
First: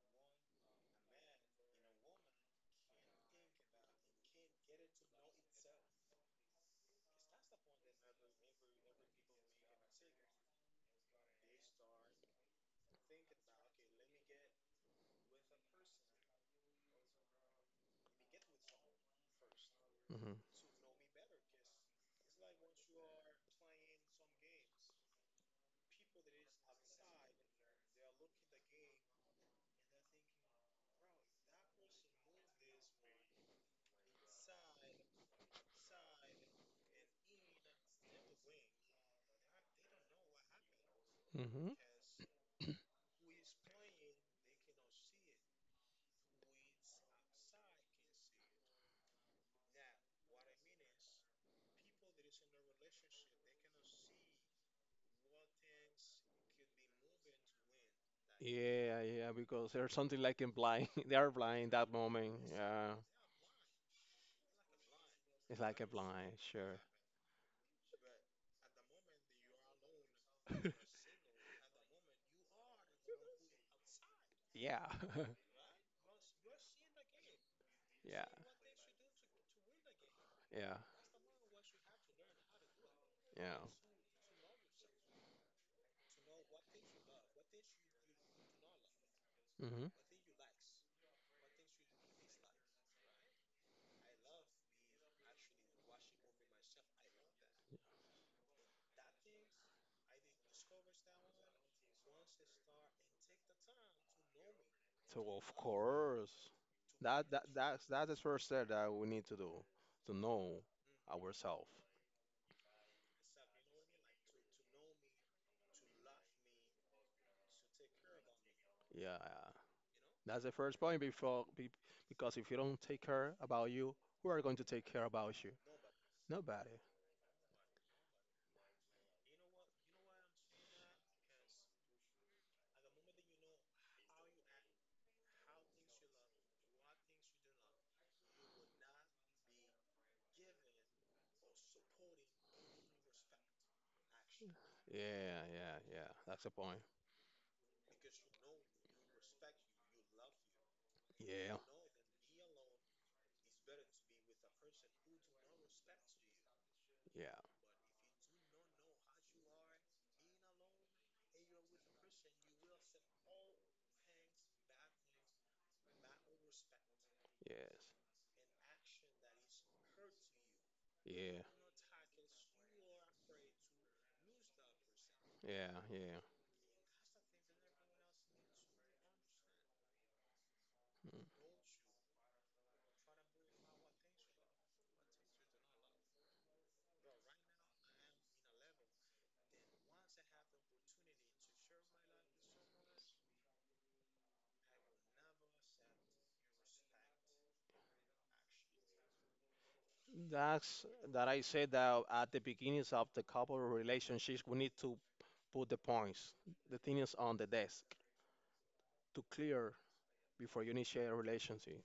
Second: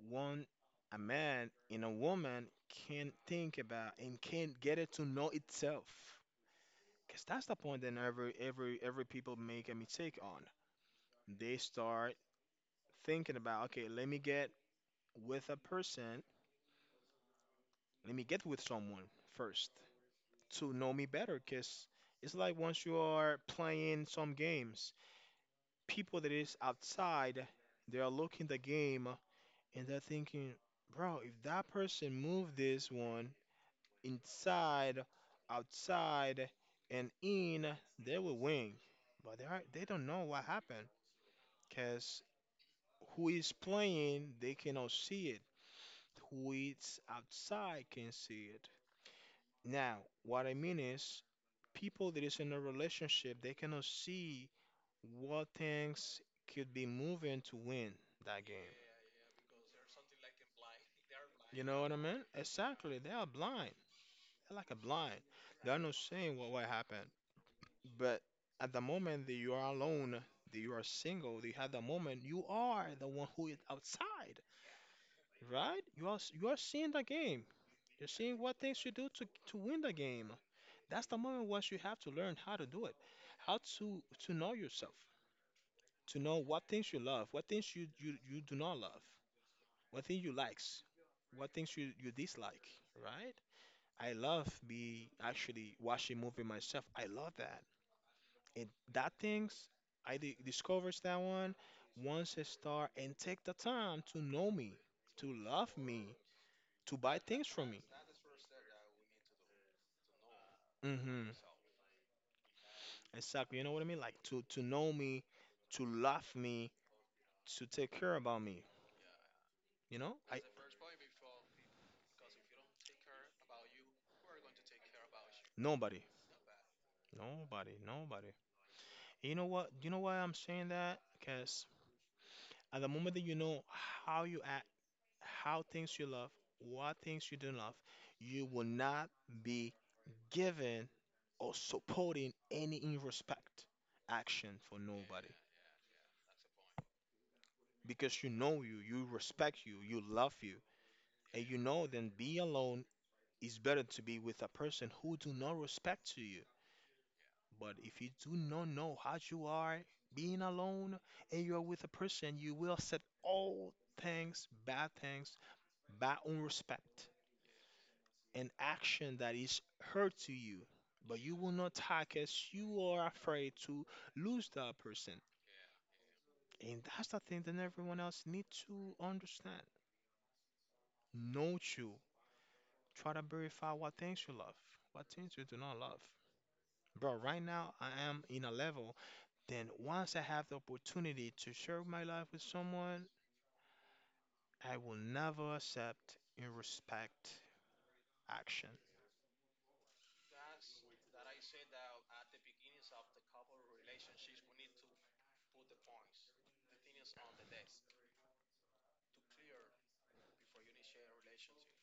[SPEAKER 1] one a man and a woman can think about and can get it to know itself. Cause that's the point that every people make a mistake on. They start thinking about, okay, let me get with a person. Let me get with someone first to know me better, cause it's like once you are playing some games, people that is outside, they are looking the game and they're thinking, bro, if that person moved this one inside, outside, and in, they will win. But they don't know what happened.
[SPEAKER 2] hmm
[SPEAKER 1] Because who is playing, they cannot see it. Who is outside can see it. Now, what I mean is, people that is in a relationship, they cannot see what things could be moving to win that game.
[SPEAKER 2] Yeah, yeah, because there's something like in blind. They are
[SPEAKER 1] You
[SPEAKER 2] blind
[SPEAKER 1] know
[SPEAKER 2] that
[SPEAKER 1] what I mean?
[SPEAKER 2] moment. Yeah,
[SPEAKER 1] Exactly. They are blind. They're like a blind.
[SPEAKER 2] it's
[SPEAKER 1] They
[SPEAKER 2] like
[SPEAKER 1] are
[SPEAKER 2] a
[SPEAKER 1] not
[SPEAKER 2] blind,
[SPEAKER 1] seeing what
[SPEAKER 2] sure.
[SPEAKER 1] happened. But at the moment that you are alone, that you are single, that you have the moment, you are the one who is outside,
[SPEAKER 2] Yeah,
[SPEAKER 1] right? You are seeing the game. You're
[SPEAKER 2] yeah,
[SPEAKER 1] seeing what things you do to win the game.
[SPEAKER 2] yeah,
[SPEAKER 1] That's the moment where you have to learn how to do it,
[SPEAKER 2] yeah.
[SPEAKER 1] how to know yourself, to know what things you love, what things you do not love,
[SPEAKER 2] Hmm.
[SPEAKER 1] what things you likes, what things you dislike. Right? I love be actually watching movie myself. I love that. And that things I discovers that one once I start and take the time to know me,
[SPEAKER 2] So
[SPEAKER 1] to
[SPEAKER 2] of
[SPEAKER 1] love me,
[SPEAKER 2] course,
[SPEAKER 1] to buy
[SPEAKER 2] that that
[SPEAKER 1] things from me.
[SPEAKER 2] that's that's the first step that we need to do to know
[SPEAKER 1] Mm-hmm.
[SPEAKER 2] ourselves.
[SPEAKER 1] Exactly. You know what I mean? Like to know me, to love me, to take care about me.
[SPEAKER 2] Yeah, yeah.
[SPEAKER 1] You know?
[SPEAKER 2] That's
[SPEAKER 1] I
[SPEAKER 2] the first point before, be, because if you don't take care about you, who are going to take care about you?
[SPEAKER 1] nobody,
[SPEAKER 2] Nobody.
[SPEAKER 1] nobody, nobody. You know what? You know why I'm saying that? Because at the moment that you know how you act, how things you love, what things you don't love, you will not be given or supporting any in action for nobody
[SPEAKER 2] Yeah, yeah, yeah. That's the point.
[SPEAKER 1] because you know you, you respect you, you love you.
[SPEAKER 2] Yeah,
[SPEAKER 1] And
[SPEAKER 2] yeah,
[SPEAKER 1] you know then be alone is better to be with a person who do not respect to you.
[SPEAKER 2] yes,
[SPEAKER 1] But if you do not know how you are being alone and you are with a person, you will set all things, bad unrespect,
[SPEAKER 2] yeah,
[SPEAKER 1] an action that is hurt to you. But
[SPEAKER 2] yeah,
[SPEAKER 1] you
[SPEAKER 2] yeah.
[SPEAKER 1] will not talk as you are afraid to lose that person. And that's the thing that everyone else need to understand. Know you. Try to verify what things you love, what things you do not love. Bro, right now I am in a level, then once I have the opportunity to share my life with someone, I will never accept and respect action.
[SPEAKER 2] That's that I said that at the beginnings of the couple relationships, we need to put the points, the things on the desk to clear before you initiate a relationship.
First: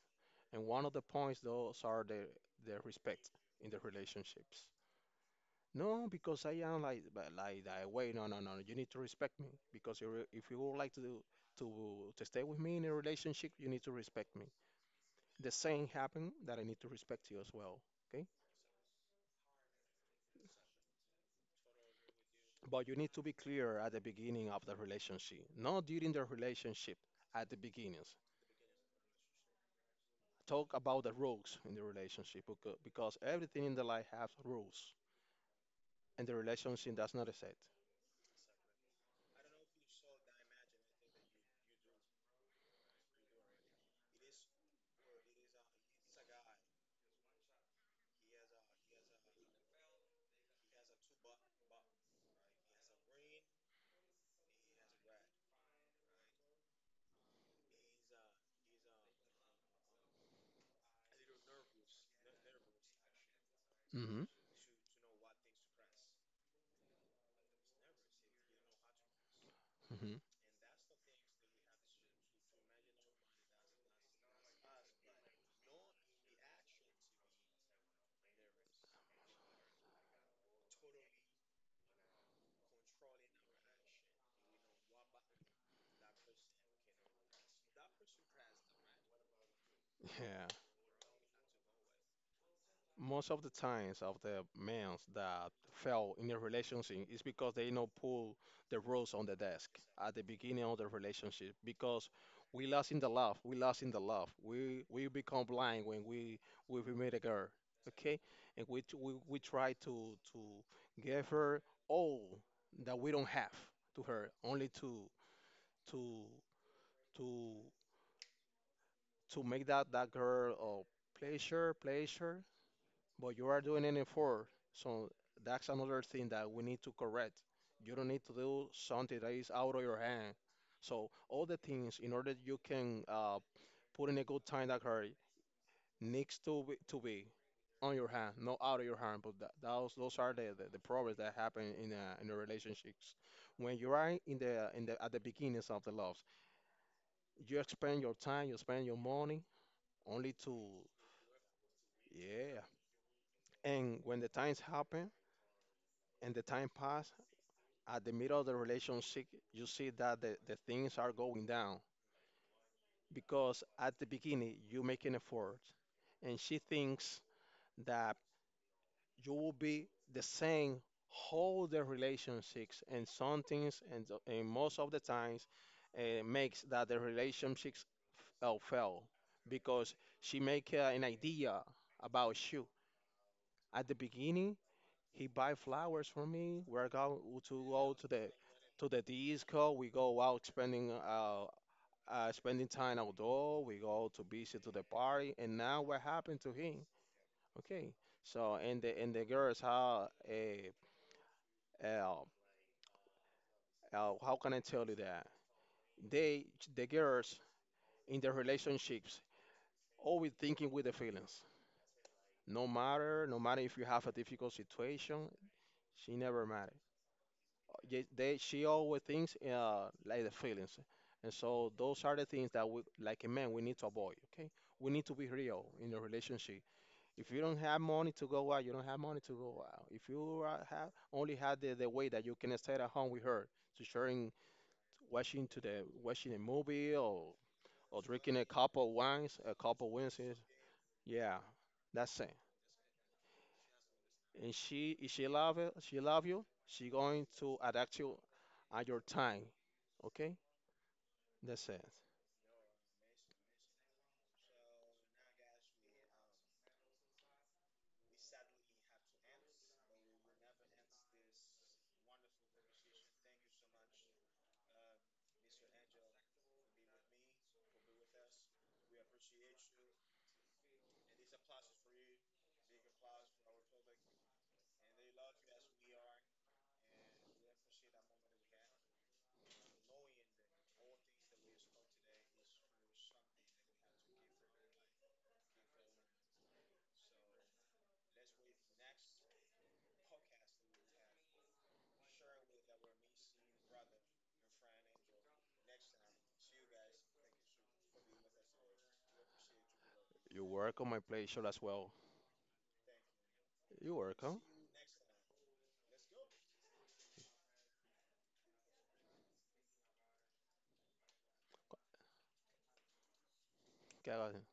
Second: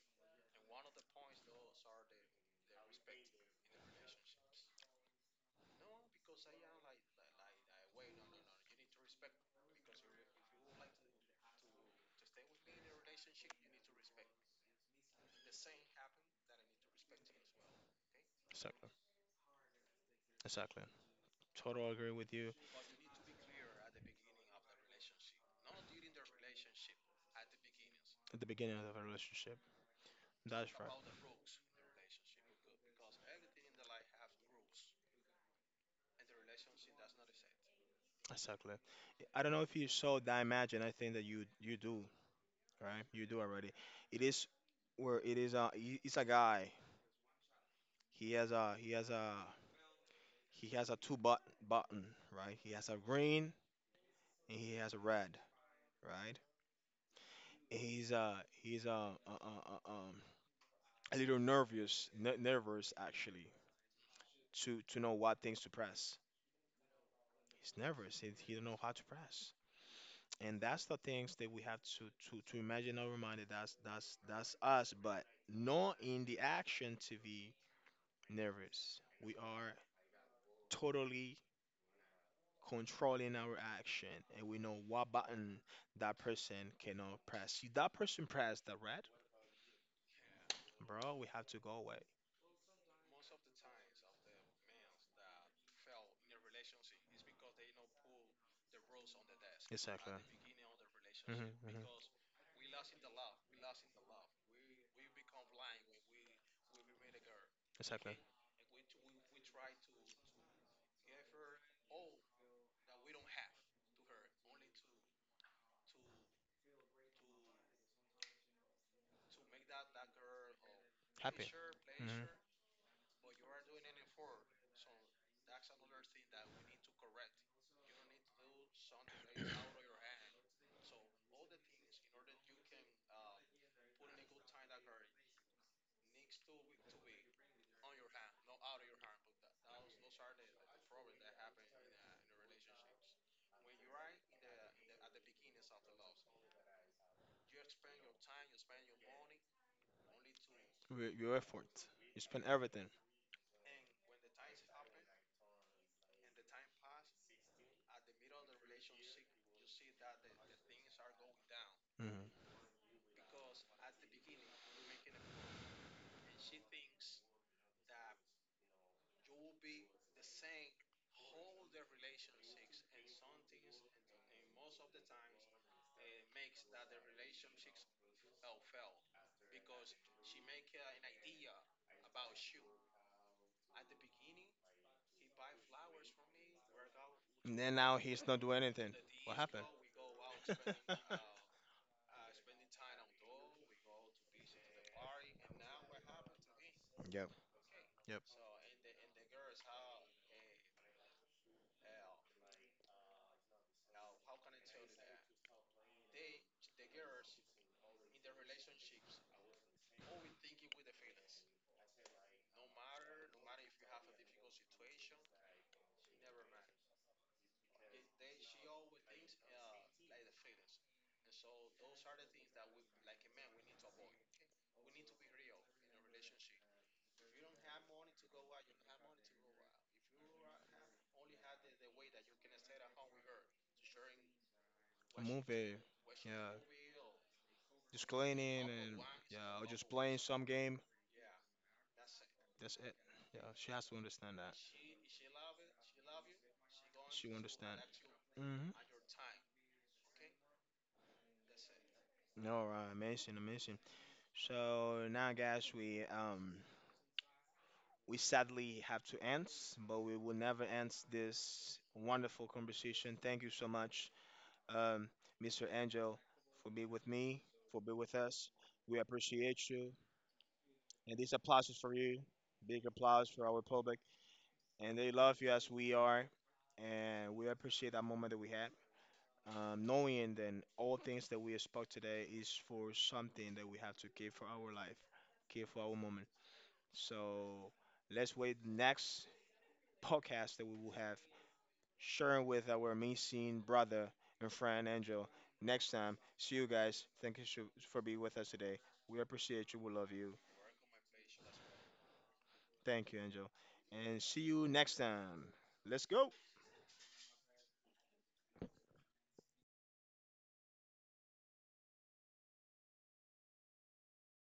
[SPEAKER 2] And one of the points those are the respect in the relationships. No, because I am like but like that way. No, no, no. No. You need to respect me because you if you would like to to stay with me in a relationship, you need to respect me. The same happened that I need to respect you as well. Okay,
[SPEAKER 1] Exactly. Exactly. Totally agree with you
[SPEAKER 2] but you need to be clear at the beginning of the relationship, not during the relationship. At the beginnings,
[SPEAKER 1] at the beginning of a relationship. That's
[SPEAKER 2] talk
[SPEAKER 1] right.
[SPEAKER 2] about the rules in the relationship because everything in the life has rules, and the relationship does not set.
[SPEAKER 1] Exactly. I don't know if you saw that imagine. I think that you do, right? You do already. It is where it is. It's a guy. He has a he has a he has a two button, right? He has a green and he has a red, right? And he's a little nervous actually
[SPEAKER 2] Hmm.
[SPEAKER 1] to know what things to press. He's nervous. He don't know how to press. And that's the things that we have to imagine our mind. That's us, but not in the action to be nervous. We are totally controlling our action and we know what button that person cannot press. If that person press the red,
[SPEAKER 2] Yeah,
[SPEAKER 1] bro, we have to go away.
[SPEAKER 2] most of the times of the men that fail in a relationship is because they no pull the rules on the desk
[SPEAKER 1] Exactly.
[SPEAKER 2] at the beginning of the
[SPEAKER 1] Mhm,
[SPEAKER 2] relationship
[SPEAKER 1] mhm.
[SPEAKER 2] because we lost in the love, we lost in the love, we become blind when we meet a girl,
[SPEAKER 1] Exactly.
[SPEAKER 2] okay, and we we try to give her all that we don't have to her only to to to make that that girl of
[SPEAKER 1] Happy.
[SPEAKER 2] pleasure
[SPEAKER 1] Mhm.
[SPEAKER 2] pleasure But you are doing it in four, so that's another thing that we need to correct. You don't need to do something that is out of your hand. So all the things in order you can put in a good time that hurry needs to be on your hand, not out of your hand. But that, those are the problems that happen in the relationships. When you are in the at the beginnings of the love, you spend your time, you spend your money only to
[SPEAKER 1] Your effort. You spend
[SPEAKER 2] yeah.
[SPEAKER 1] everything.
[SPEAKER 2] And when the times happen and the time pass at the middle of the relationship, you see that the things are going down
[SPEAKER 1] Mhm.
[SPEAKER 2] because at the beginning you make an effort and she thinks that you will be the same whole the relationships and some things and, and most of the times makes that the relationships fail because she make an idea about you at the beginning he buy flowers for me we're going
[SPEAKER 1] And
[SPEAKER 2] to
[SPEAKER 1] then
[SPEAKER 2] go
[SPEAKER 1] now he's not doing
[SPEAKER 2] to
[SPEAKER 1] anything.
[SPEAKER 2] the
[SPEAKER 1] What
[SPEAKER 2] East
[SPEAKER 1] happened?
[SPEAKER 2] Coast. We go out spending spending time outdoor. We go to visit to the party. And now what happened to him?
[SPEAKER 1] Yep.
[SPEAKER 2] Okay.
[SPEAKER 1] Yep.
[SPEAKER 2] So and the girls uh, how can I tell you that they the girls in their relationships always thinking with the feelings. No matter if you have a difficult situation, she never matters. Ye- they she always thinks like the feelings, and so those are the things that we like a man we need to avoid, okay, we need to be real in a relationship. If you don't have money to go out you don't have money to go out. If you have only had the way that you can stay at home with her to sharing
[SPEAKER 1] A
[SPEAKER 2] watching to
[SPEAKER 1] movie.
[SPEAKER 2] the watching a
[SPEAKER 1] Yeah.
[SPEAKER 2] movie or
[SPEAKER 1] Just
[SPEAKER 2] drinking a
[SPEAKER 1] cleaning
[SPEAKER 2] cup of
[SPEAKER 1] and
[SPEAKER 2] wines, a
[SPEAKER 1] yeah, or
[SPEAKER 2] cup
[SPEAKER 1] just
[SPEAKER 2] of
[SPEAKER 1] playing
[SPEAKER 2] wines is-
[SPEAKER 1] some game.
[SPEAKER 2] yeah, that's it.
[SPEAKER 1] That's it. Yeah, she has to understand that.
[SPEAKER 2] And she if she love it she love you she going
[SPEAKER 1] She will
[SPEAKER 2] to
[SPEAKER 1] understand.
[SPEAKER 2] adapt you
[SPEAKER 1] Mm-hmm.
[SPEAKER 2] at your time, okay. That's it.
[SPEAKER 1] All right, amazing, amazing. So now, guys, we sadly have to end, but we will never end this wonderful conversation. Thank you so much, um, Mr. Angel, for being with me, for being with us. We appreciate you, and these applause is for you. Big applause for our public, and they love you as we are, and we appreciate that moment that we had. Knowing that all things that we spoke today is for something that we have to give for our life, give for our moment. So let's wait next podcast that we will have sharing with our amazing brother and friend Angel. Next time, see you guys. Thank you so- for being with us today. We appreciate you. We love you.
[SPEAKER 2] You work on my play show as well.
[SPEAKER 1] Thank you, Angel.
[SPEAKER 2] You
[SPEAKER 1] And
[SPEAKER 2] work
[SPEAKER 1] see
[SPEAKER 2] on.
[SPEAKER 1] you next time. Let's go.
[SPEAKER 2] Okay,